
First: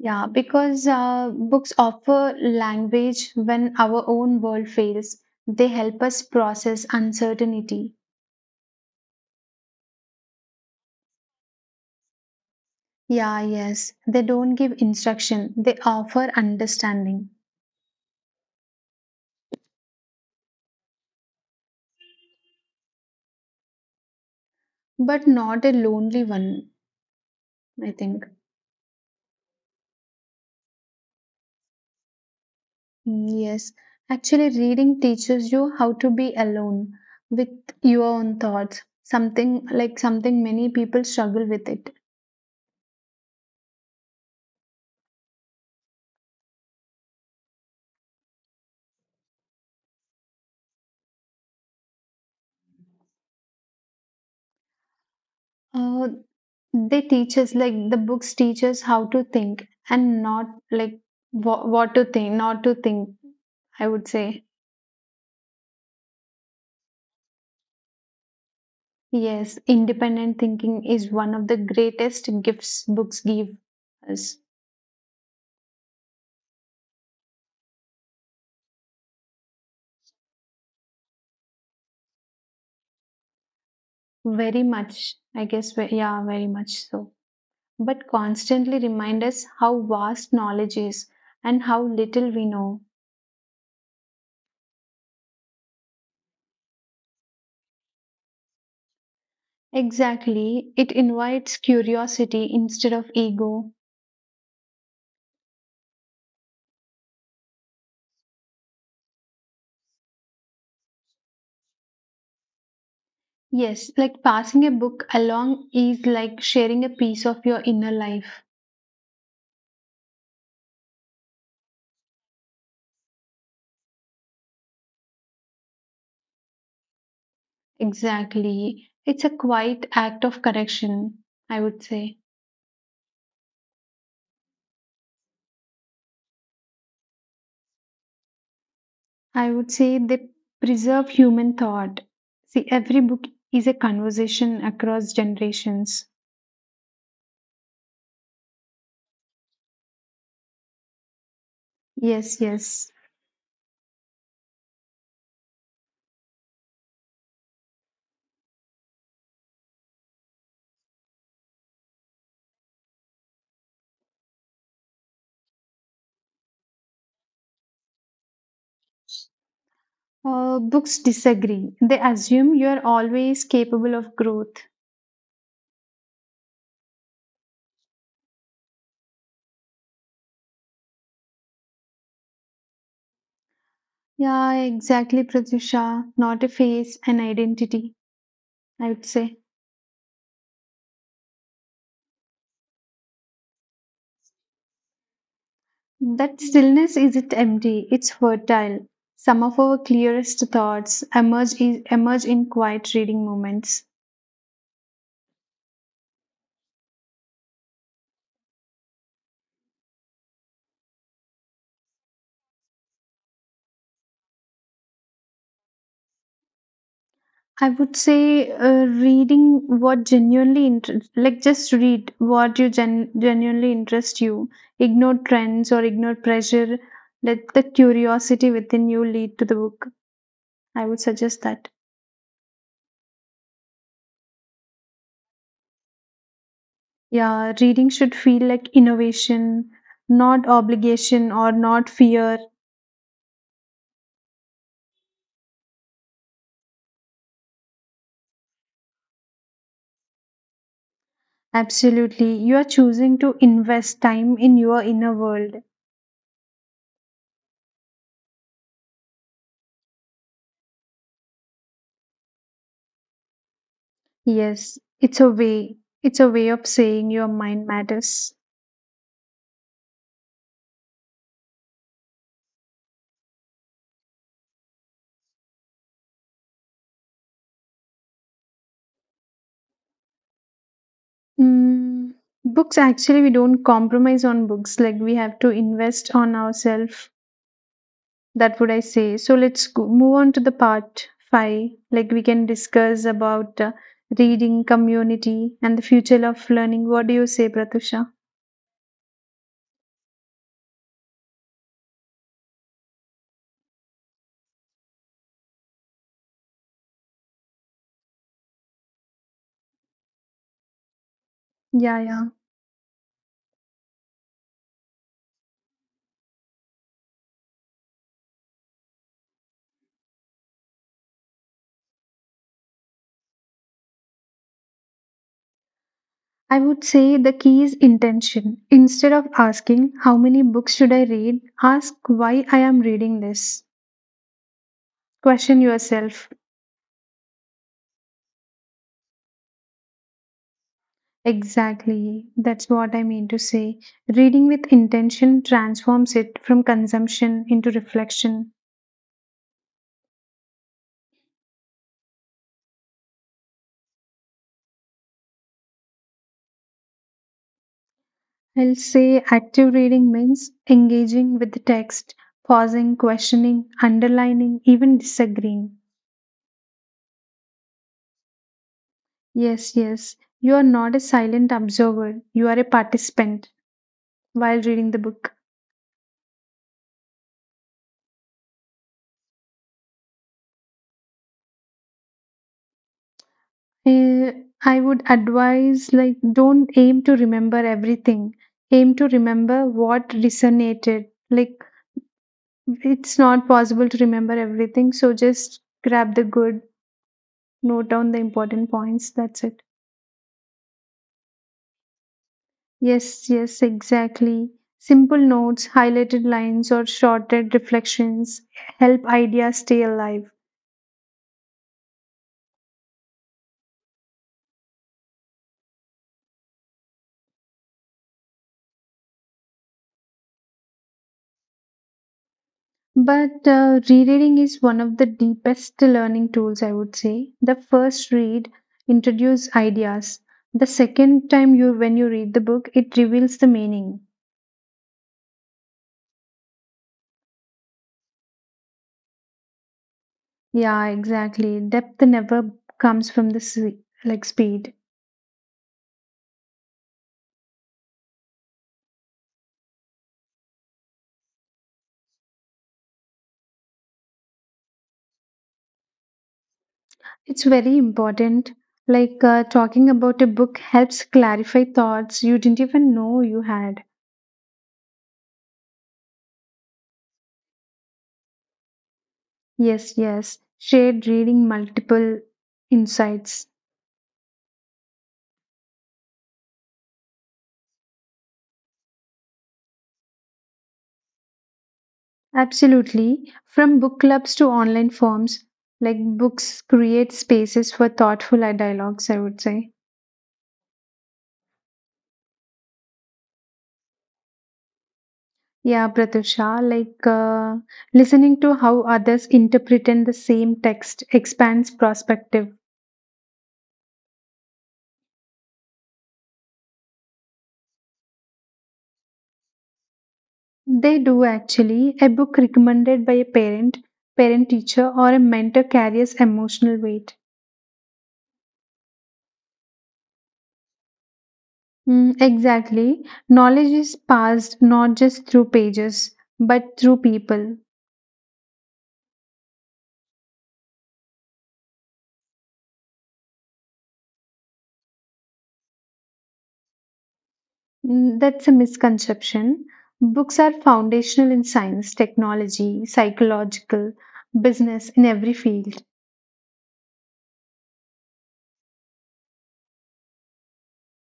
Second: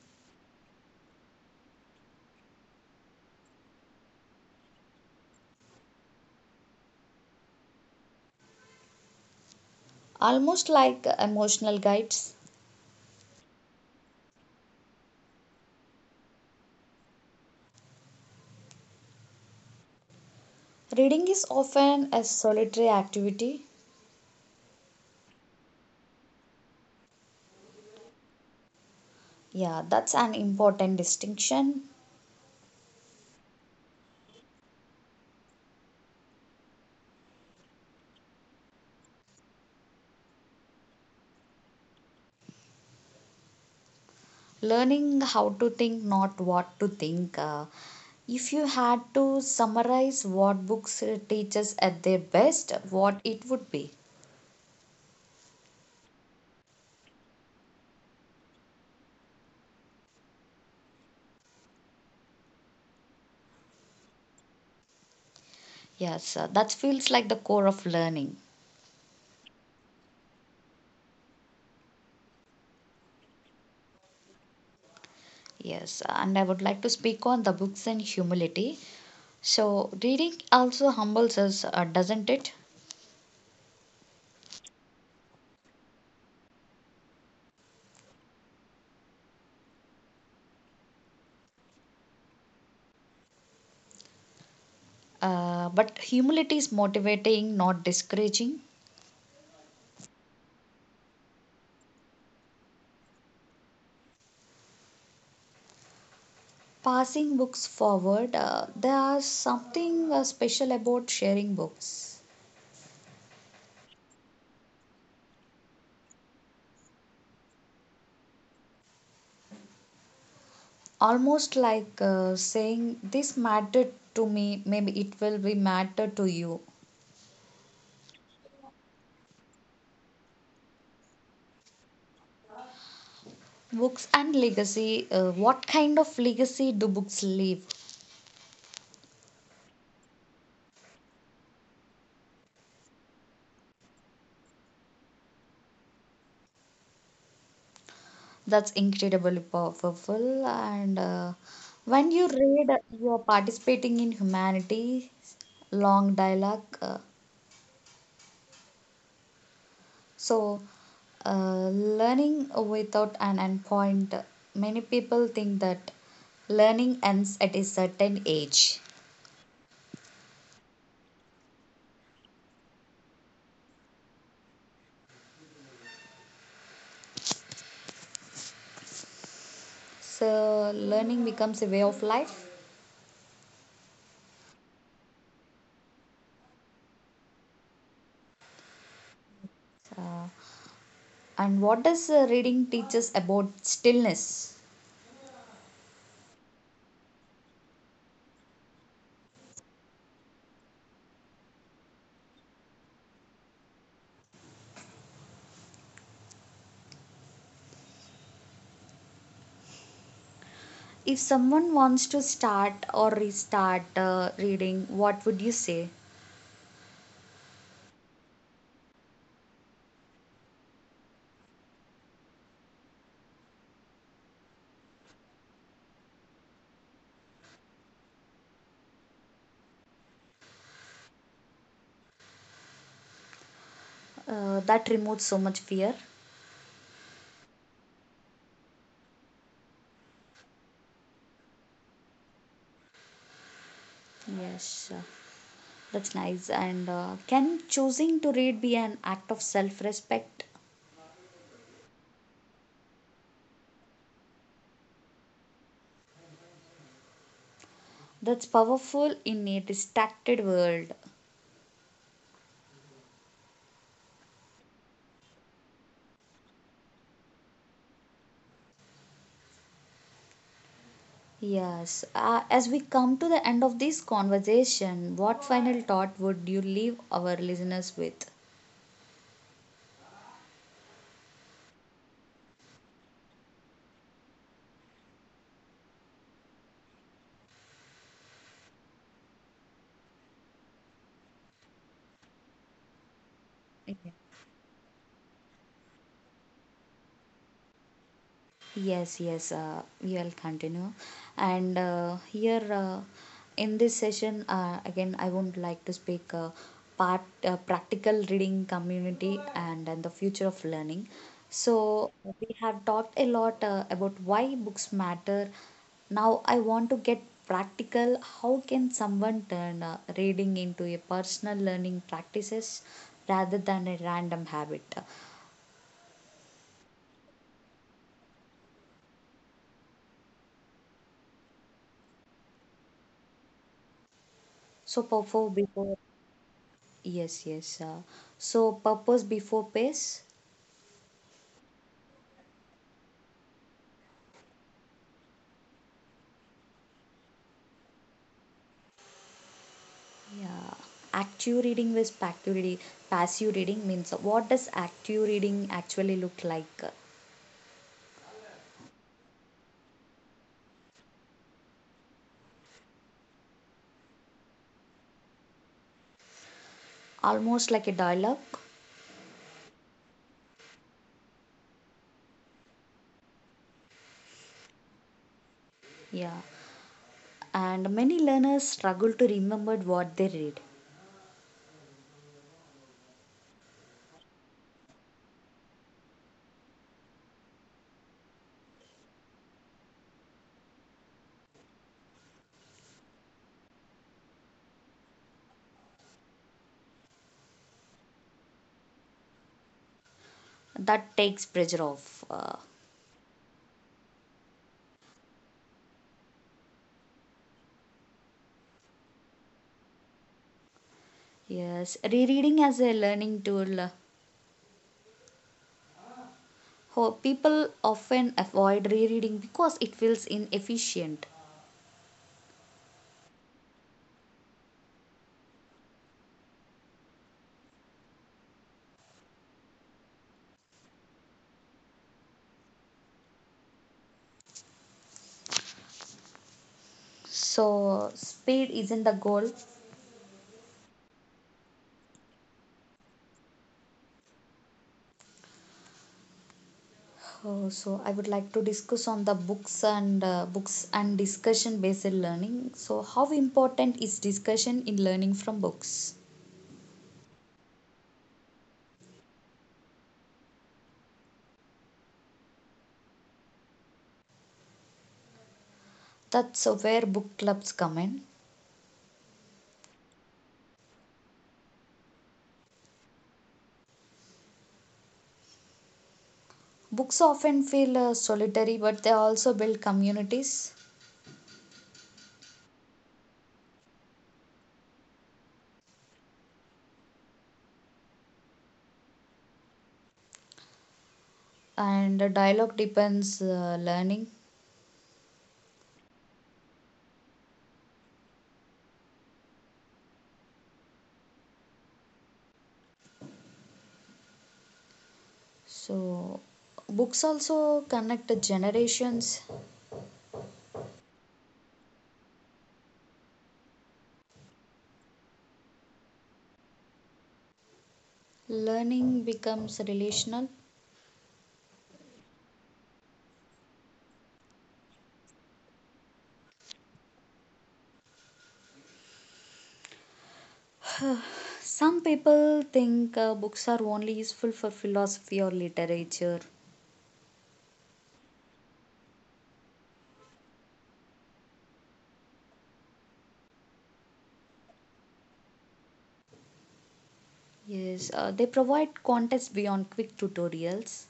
Yeah, because books offer language when our own world fails. They help us process uncertainty. almost like emotional guides. Yeah, yes, they don't give instruction, they offer understanding, Reading is often a solitary activity. but not a lonely one, I think. Yeah, that's an important distinction. Yes, actually, reading teaches you how to be alone with your own thoughts, something many people struggle with it. Learning how to think, not what to think. If you had to summarize what books teaches at their best, what it would be? Uh, the books teach us how to think and not like what to think, not to think, I would say. Yes, that feels like the core of learning. Yes, independent thinking is one of the greatest gifts books give us. Yes, and I would like to speak on the books and humility. So reading also humbles us, doesn't it? Very much, I guess. Yeah, very much so. But constantly remind us how vast knowledge is and how little we know. But humility is motivating, not discouraging. Exactly, it invites curiosity instead of ego. Passing books forward, there is something special about sharing books. Yes, like passing a book along is like sharing a piece of your inner life. Almost like saying this mattered to me, maybe it will be matter to you. Exactly. It's a quiet act of correction, I would say. Books and legacy, what kind of legacy do books leave? I would say they preserve human thought. See, every book is a conversation across generations. That's incredibly powerful. And when you Yes, read, yes. you are participating in humanities long dialogue. So Learning without an endpoint. Many people think that learning ends at a certain age. Books disagree. They assume you are always capable of growth. So learning becomes a way of life. Yeah, exactly, Pratyusha. Not a face, an identity, I would say. Uh, and what does reading teach us about stillness? That stillness isn't empty, it's fertile. Some of our clearest thoughts emerge, I- emerge in quiet reading moments. If someone wants to start or restart reading, what would you say? I would say reading what genuinely interest, like just read what you genuinely interest you. Ignore trends or ignore pressure. Let the curiosity within you lead to the book. I would suggest that. That removes so much fear. Yeah, reading should feel like innovation, not obligation or not fear. Yes, that's nice. And can choosing to read be an act of self respect? Absolutely. You are choosing to invest time in your inner world. That's powerful in a distracted world. Yes, it's a way. It's a way of saying your mind matters. Yes, as we come to the end of this conversation, what final thought would you leave our listeners with? Mm, Books, actually, we don't compromise on books. Like, we have to invest on ourselves. That would I say. So, let's go, move on to the part five. Like, we can discuss about reading, community, and the future of learning. What do you say, Pratusha? Yes, yes, you'll continue. And here, in this session, again, I would like to speak part practical reading community and the future of learning. Yeah, So yeah. we have talked a lot about why books matter. Now I want to get practical. How can someone turn reading into a personal learning practices rather than a random habit? I would say the key is intention. Instead of asking, how many books should I read? Ask why I am reading this. So before Question before yourself. Yes, yes. So purpose before pace. Exactly. That's what I mean to say. Reading with intention transforms it from consumption into reflection. Yeah. Active reading, passive reading means, what does active reading actually look like? I'll say active reading means engaging with the text, pausing, questioning, underlining, even disagreeing. Almost like a dialogue. Yes, yes. You are not a silent observer, you are a participant while reading the book. Yeah. And many learners struggle to remember what they read. Eh, I would advise, like, don't aim to remember everything. Aim to remember what resonated. Like it's not possible to remember everything, so just grab the good, note down the important points. That's it. That takes pressure off. Uh, Yes, yes, exactly. Simple notes, highlighted lines, or shorted reflections help ideas stay alive. yes. Rereading as a learning tool. People often avoid rereading because it feels inefficient. But Rereading is one of the deepest learning tools, I would say. The first read introduces ideas. The second time you when you read the book, it reveals the meaning. So speed isn't the goal. Yeah, exactly. Depth never comes from the like speed. So I would like to discuss on the books and discussion based learning. So how important is discussion in learning from books? It's very important. Like talking about a book helps clarify thoughts you didn't even know you had. That's where book clubs come in. Yes, yes. Shared reading multiple insights. Books often feel solitary, but they also build communities. Absolutely. From book clubs to online forums, like books create spaces for thoughtful dialogues, I would say. And dialogue depends learning. Yeah, Pratusha, like listening to how others interpret the same text expands perspective. So books also connect the generations. They do actually. A book recommended by a parent, parent teacher, or a mentor carries emotional weight. Learning becomes relational. Exactly. Knowledge is passed not just through pages, but through people. Some people think books are only useful for philosophy or literature. That's a misconception. Books are foundational in science, technology, psychological, business, in every field. Yes, they provide context beyond quick tutorials.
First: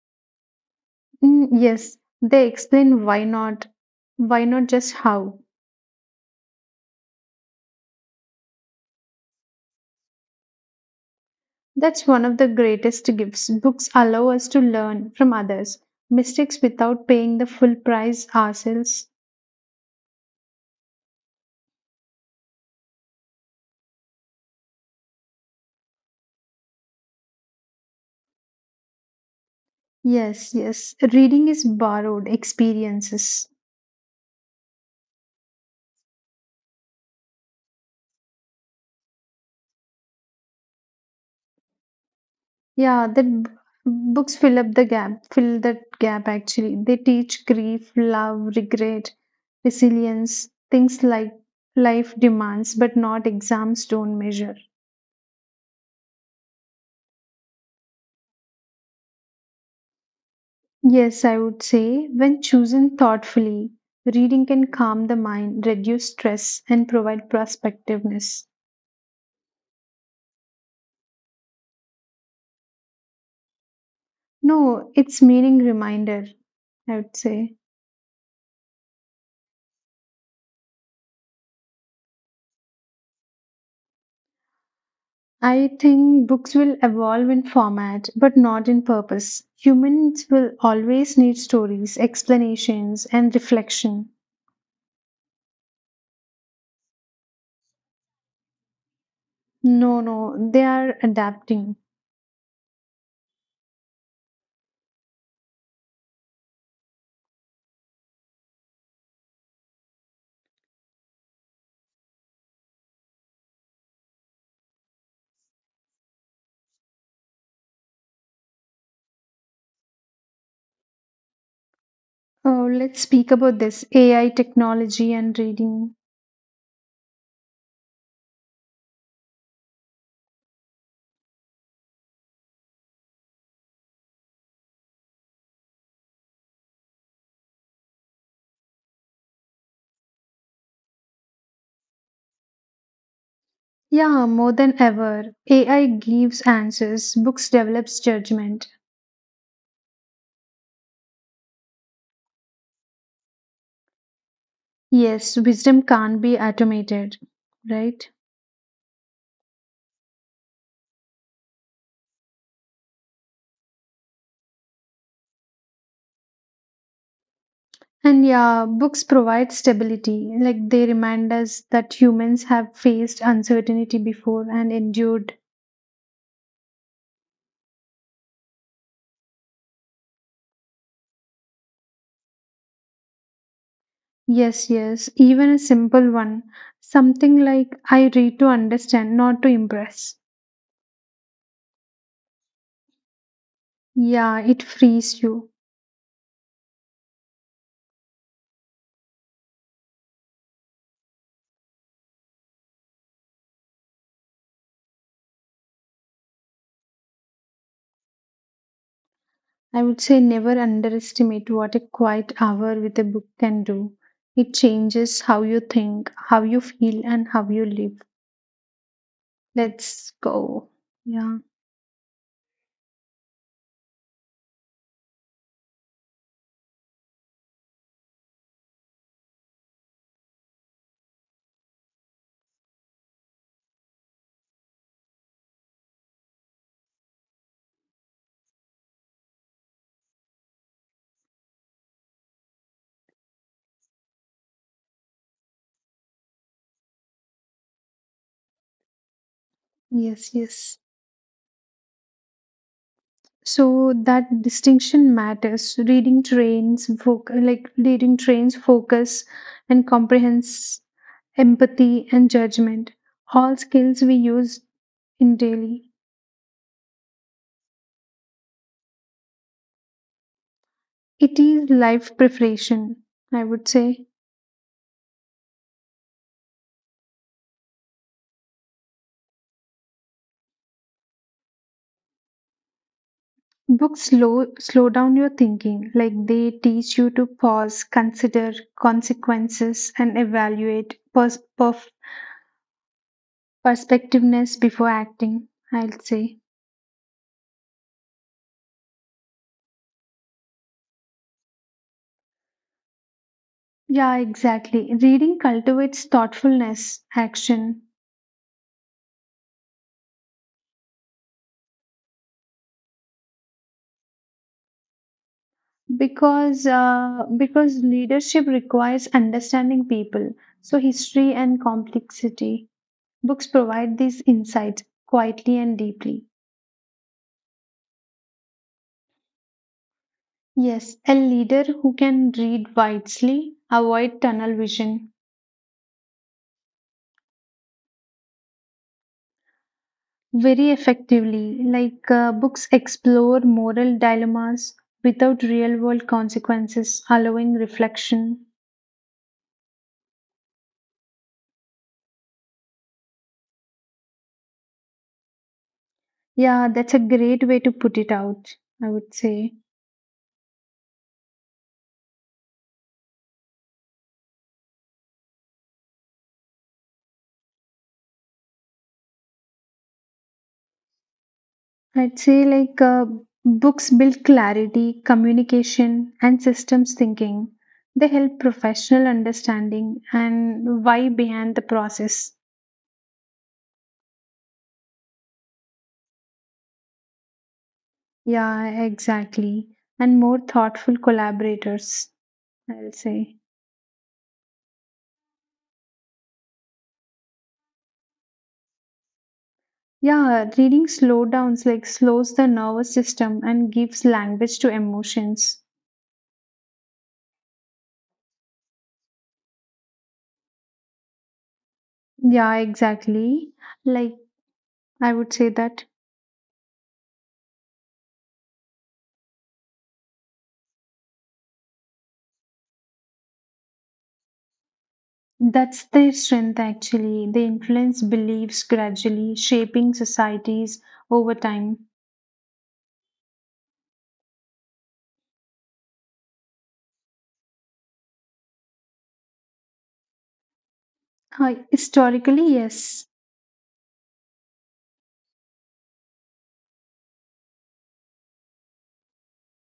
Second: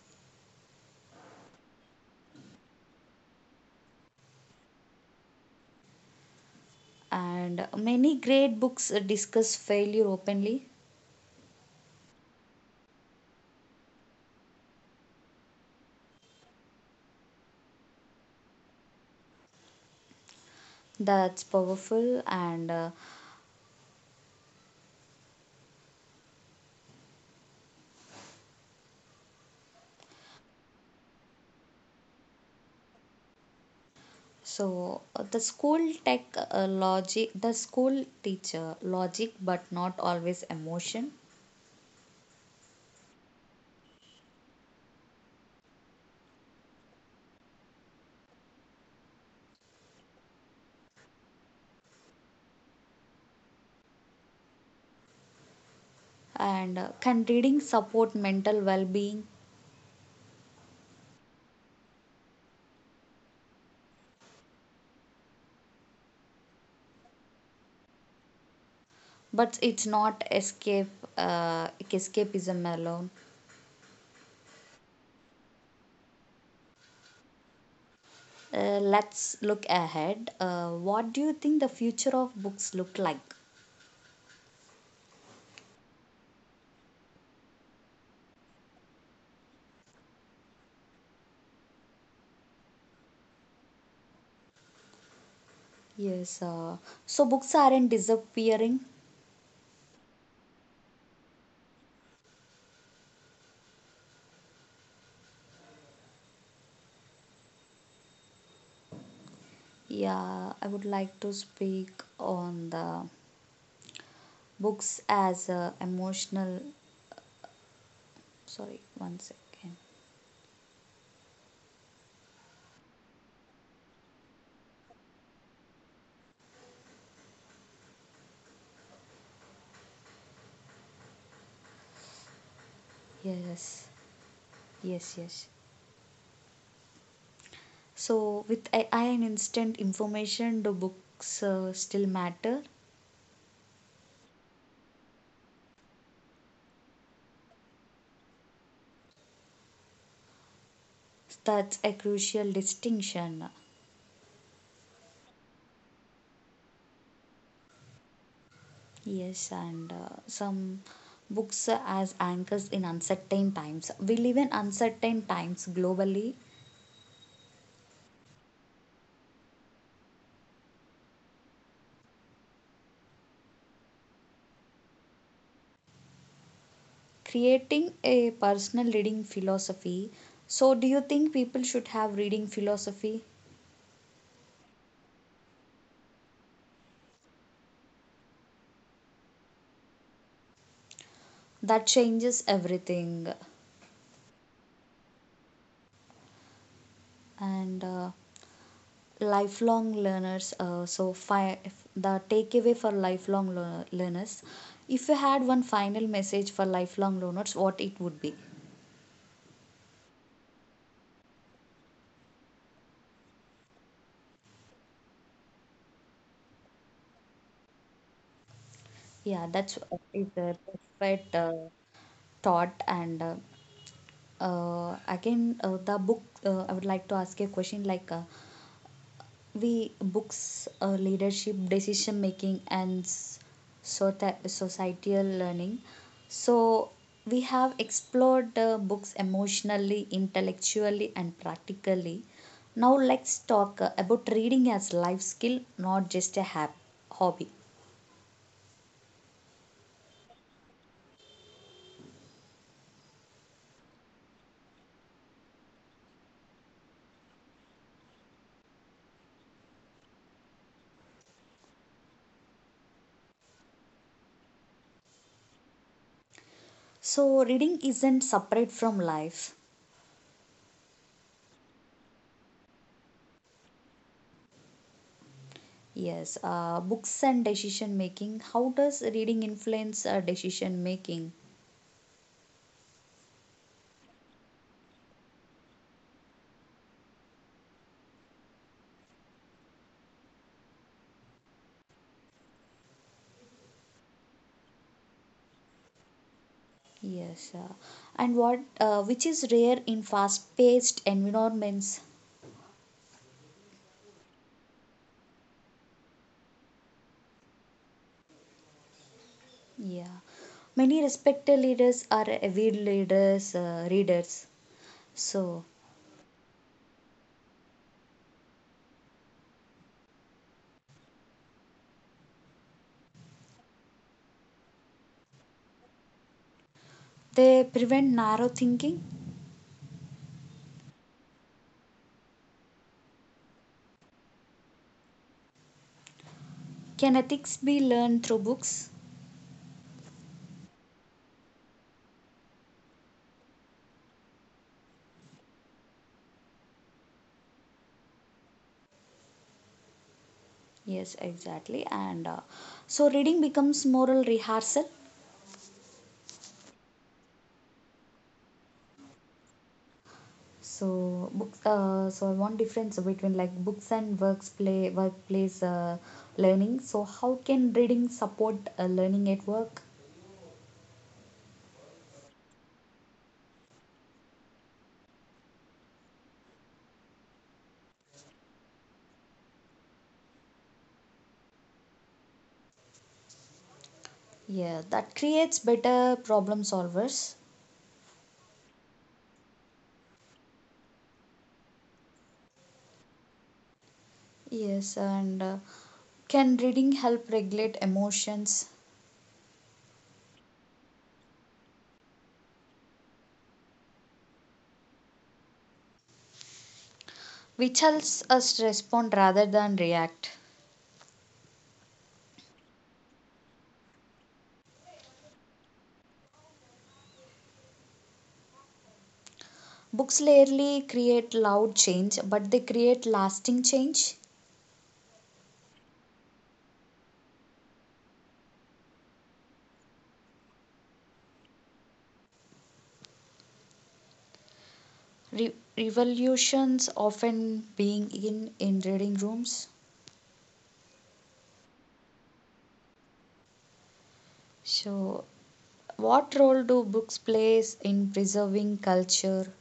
Yes, they explain why not just how. And many great books discuss failure openly. That's one of the greatest gifts. Books allow us to learn from others, mistakes without paying the full price ourselves. That's powerful, and uh, Yes, yes. Reading is borrowed experiences. so uh, the school tech, logic, the school teacher logic, but not always emotion. Yeah, books fill that gap actually. They teach grief, love, regret, resilience, things like life demands, but not exams don't measure. And can reading support mental well-being? Yes, I would say when chosen thoughtfully, reading can calm the mind, reduce stress, and provide prospectiveness. But it's not escape, escapism alone. No, it's meaning reminder, I would say. Let's look ahead. What do you think the future of books look like? I think books will evolve in format, but not in purpose. Humans will always need stories, explanations, and reflection. Yes, so books aren't disappearing. No, no, they are adapting. Yeah, I would like to speak on the books as a emotional. Sorry, one second. Oh, let's speak about this AI technology and reading. Yes, yes, yes. So with AI and instant information, do books still matter? Yeah, more than ever, AI gives answers, books develops judgment. That's a crucial distinction. Yes, wisdom can't be automated, right? Yes, and some books as anchors in uncertain times. We live in uncertain times globally. And yeah, books provide stability. Like they remind us that humans have faced uncertainty before and endured. Creating a personal reading philosophy. So, do you think people should have reading philosophy? Yes, yes, even a simple one. Something like I read to understand, not to impress. That changes everything. Yeah, it frees you. And lifelong learners, the takeaway for learners. If you had one final message for lifelong learners, what it would be? I would say never underestimate what a quiet hour with a book can do. It changes how you think, how you feel, and how you live. Yeah, that's Let's is a go. perfect Yeah, thought. And again, the book, I would like to ask you a question like, we books leadership decision making. And so societal learning. So we have explored books emotionally intellectually and practically. Now let's talk about reading as life skill, not just a hobby. yes, yes. So that distinction matters. Reading trains like reading trains focus and comprehends, empathy and judgment, all skills we use in daily. So reading isn't separate from life. It is life preparation, I would say. Yes, books and decision making. How does reading influence decision making? Books slow down your thinking. Like they teach you to pause, consider consequences and evaluate perspectiveness before acting, I'll say. Yes, and what, which is rare in fast-paced environments. Yeah, exactly. Reading cultivates thoughtfulness, action, Yeah, many respected leaders are avid readers. So because because leadership requires understanding people. So history and complexity. Books provide these insights quietly and deeply. they prevent narrow thinking. Yes, a leader who can read widely, avoid tunnel vision Can ethics be learned through books? very effectively. Like books explore moral dilemmas without real-world consequences, allowing reflection. Yes, exactly. And so reading becomes moral rehearsal. Yeah, that's a great way to put it out, I would say. So books. So one difference between like books and works play workplace learning. So how can reading support learning at work? I'd say like books build clarity, communication, and systems thinking. They help professional understanding and why behind the process. Yeah, that creates better problem solvers. Yeah, exactly. And more thoughtful collaborators, I'll say. Yes, and can reading help regulate emotions, Yeah, reading slowdowns like slows the nervous system and gives language to emotions. which helps us respond rather than react? Yeah, exactly. Like I would say that. Books rarely create loud change, but they create lasting change. That's their strength, actually. They influence beliefs gradually, shaping societies over time. Revolutions often being in reading rooms. Historically, yes, So, what role do books plays in preserving culture?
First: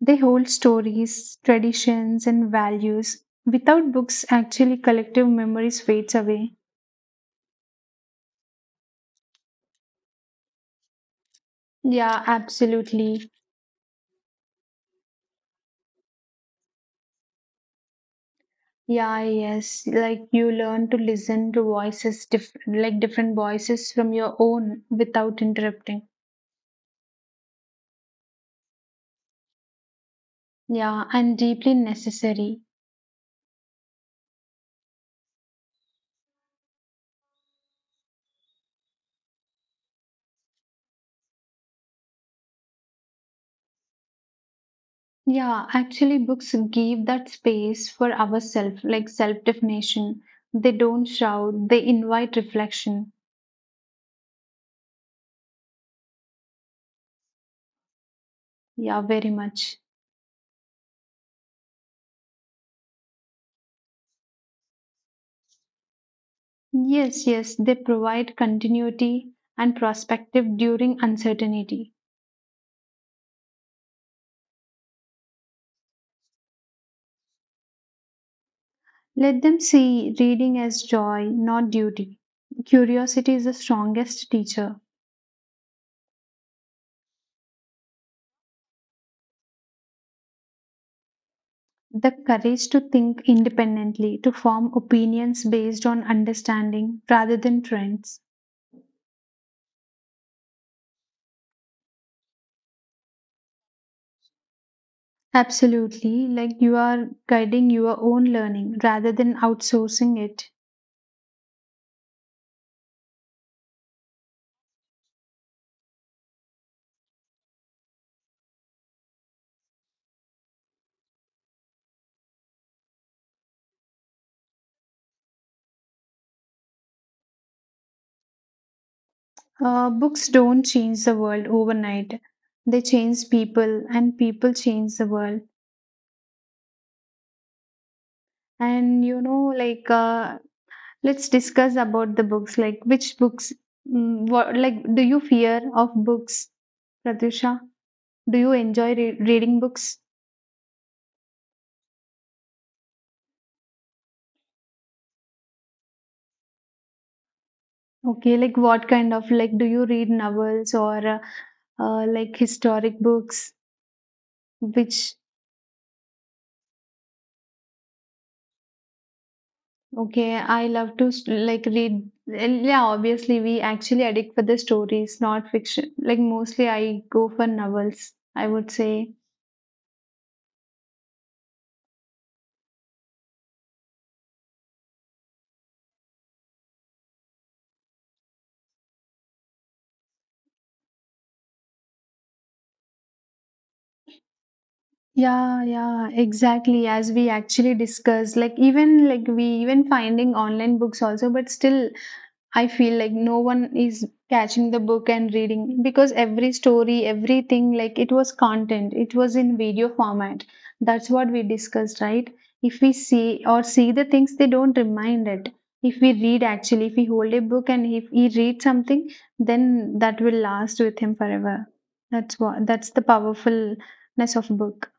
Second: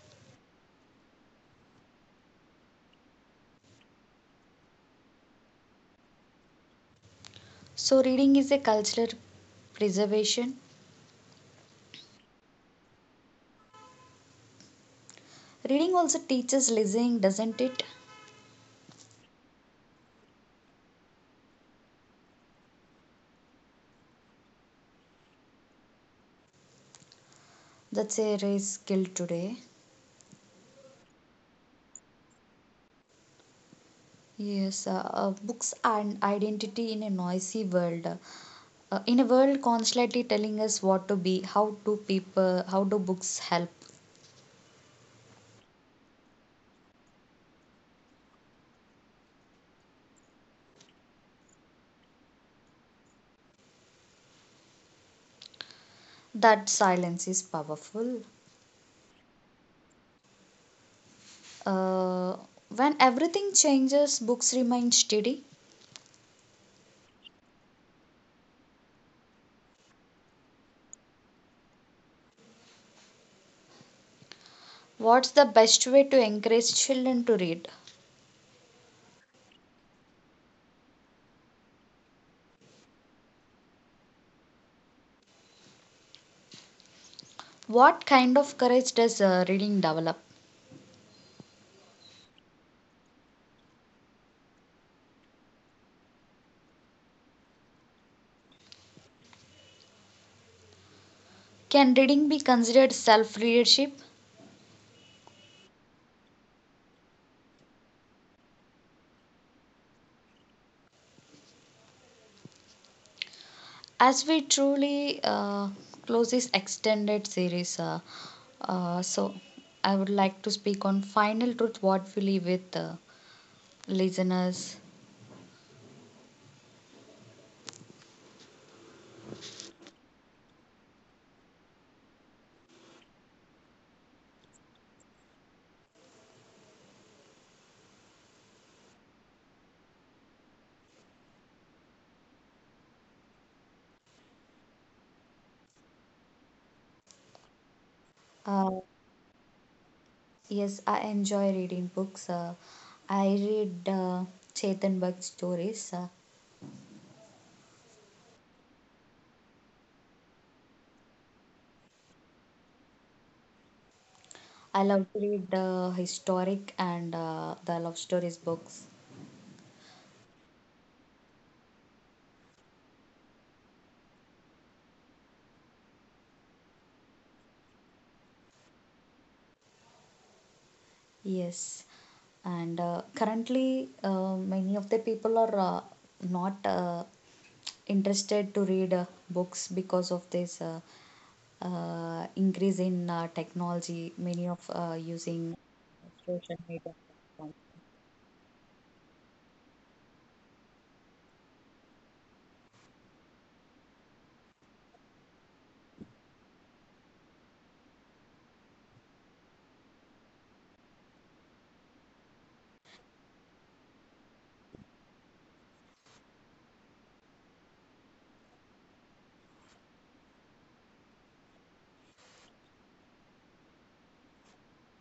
they hold stories, traditions, and values. Without books, actually, collective memories fades away. So, reading is a cultural preservation. Yeah, absolutely. Reading also teaches listening, doesn't it? Yeah, yes. Like you learn to listen to voices, different voices from your own without interrupting. That's a rare skill today. Yeah, and deeply necessary. Yes, books and identity in a noisy world. In a world constantly telling us what to be, how do books help? Yeah, actually, books give that space for ourselves, like self definition. They don't shout, they invite reflection. That silence is powerful. Yeah, very much. Uh, when everything changes, books remain steady. Yes, yes, they provide continuity and perspective during uncertainty. What's the best way to encourage children to read? Let them see reading as joy, not duty. Curiosity is the strongest teacher. What kind of courage does reading develop? The courage to think independently, to form opinions based on understanding rather than trends. Can reading be considered self leadership? Absolutely, like you are guiding your own learning rather than outsourcing it. As we truly close this extended series, so I would like to speak on final truth what we leave with listeners. Books don't change the world overnight, they change people, and people change the world. And you know, like, let's discuss about the books. Like, which books, mm, what, like, do you fear of books, Pratusha? Do you Uh, enjoy reading books? yes, I enjoy reading books. I read Chetan Bhagat stories. Okay, like, what kind of, like, do you read novels or like historic books? I love Which. to read historic and the love stories books. Okay, I love to read. Yeah, obviously, we actually addict for the stories, not fiction. Like, mostly I go for novels, I would say. Yes, and currently many of the people are not interested to read books because of this increase in technology. Many of using Yeah, yeah, social exactly. media As we platforms. actually discussed, like, even like we even finding online books also, but still I feel like no one is catching the book and reading because every story, everything, like it was content, it was in video format. That's what we discussed, right? If we see the things, they don't remind it. If we read, actually, if we hold a book and if he reads something, then that will last with him forever. That's the powerfulness of book.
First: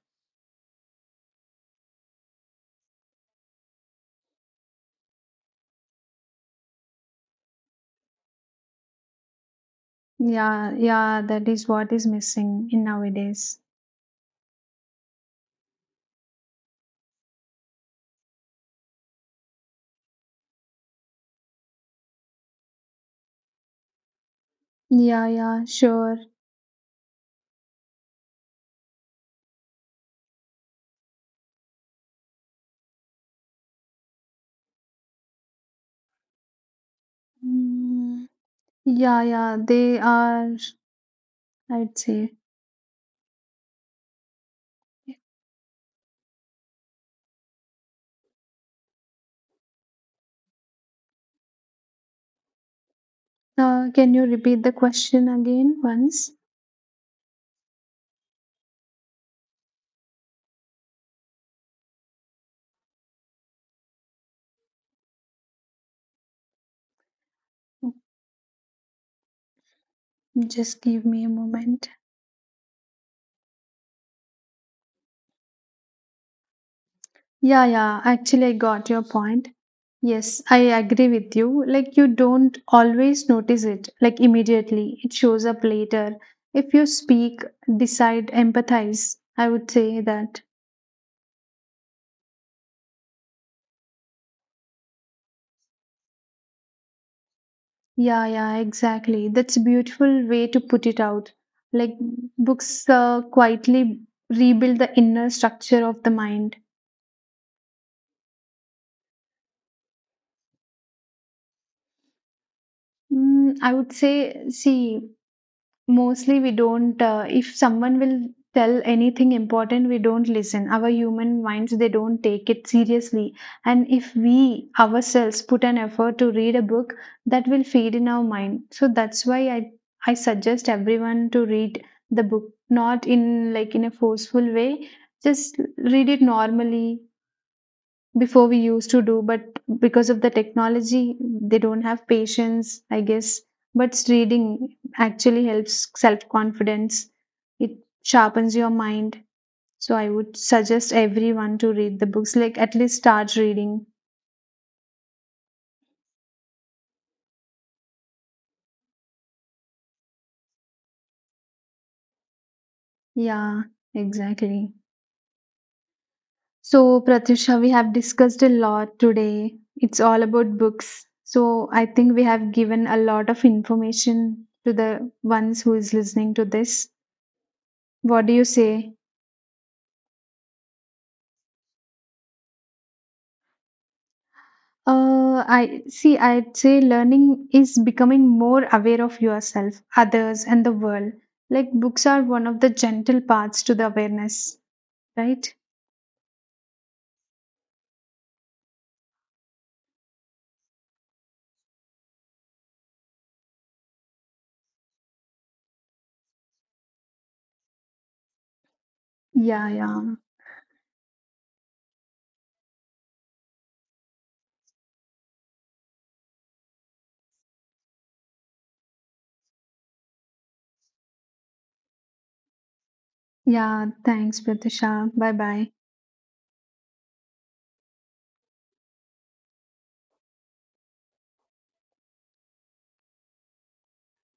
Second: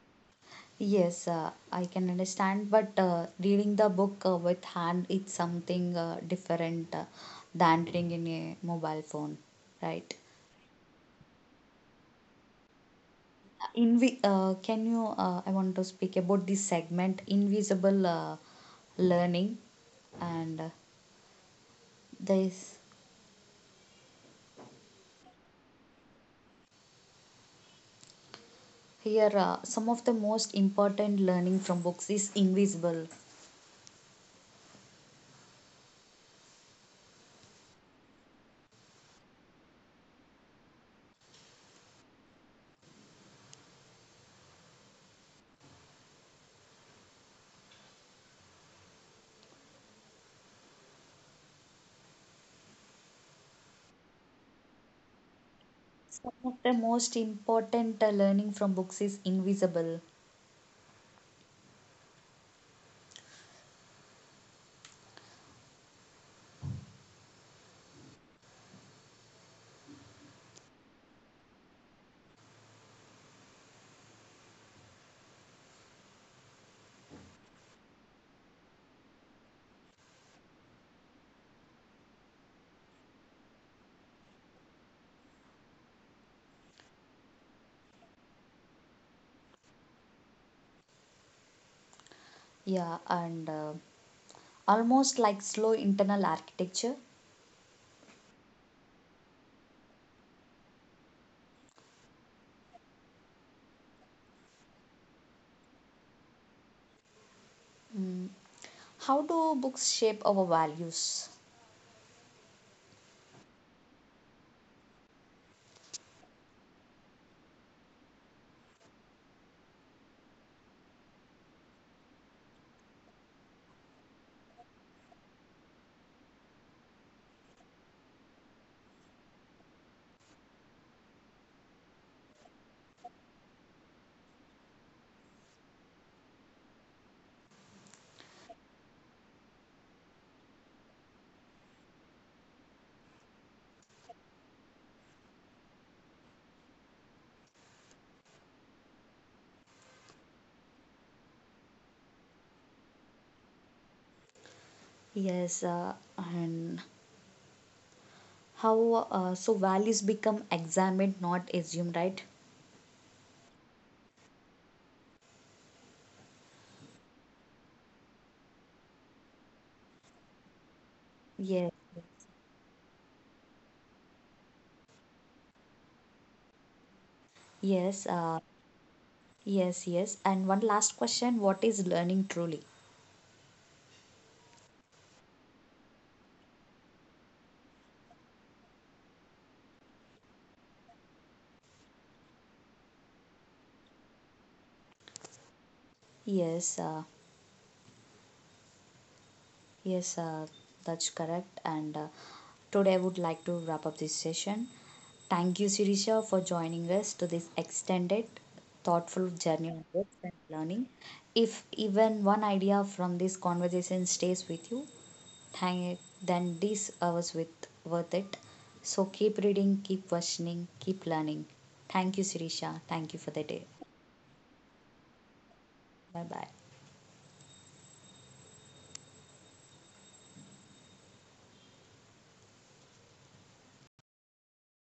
Yes, I can understand, but reading the book with hand it's something different than reading in a mobile phone, right? Yeah, yeah, that is what is missing in nowadays. Can you? I want to speak about this segment, invisible learning, and this Yeah, yeah, sure. here some of the most important learning from books is invisible. Mm. Yeah, yeah, they are, I'd say. Can you repeat the question again Some once? of the most important learning from books is invisible. Just give me a moment. Yeah, yeah, actually, I got your point. Yes, I agree with you. Like, you don't always notice it, like, immediately. It shows up later. If you speak, decide, empathize, I would say that. Yeah, and almost like slow internal architecture. Yeah, yeah, exactly. That's a beautiful way to put it out. Like books quietly rebuild the inner structure of the mind. Mm. How do books shape our values? Mm, I would say, see, mostly we don't, if someone will tell anything important, we don't listen. Our human minds, they don't take it seriously. And if we ourselves put an effort to read a book, that will feed in our mind. So that's why I suggest everyone to read the book, not in a forceful way. Just read it normally before we used to do, but because of the technology they don't have patience, I guess. But reading actually helps self confidence, it sharpens your mind. So I would suggest everyone to read the books, like at least start reading. Yes, and How so values become examined, not assumed, right? Yeah, exactly. So Pratusha, we have discussed a lot today, it's all about books. So Yes, I think we have given a lot of information to the ones who is listening to this. yes, What do you say? yes, yes. And one last question: What is learning truly? I see, I'd say learning is becoming more aware of yourself, others, and the world. Like books are one of the gentle paths to the awareness, right? Yes. Yes, that's correct. And today I would like to wrap up this session. Thank you, Sirisha, for joining us to this extended, thoughtful Yeah, journey on yeah. books and learning. If even one idea from this conversation stays with you, thank then this hours with worth it. So keep reading, keep questioning, keep learning. Thank you, Sirisha. Thank you for the day. Yeah, thanks, Pratisha. Bye bye. Bye bye.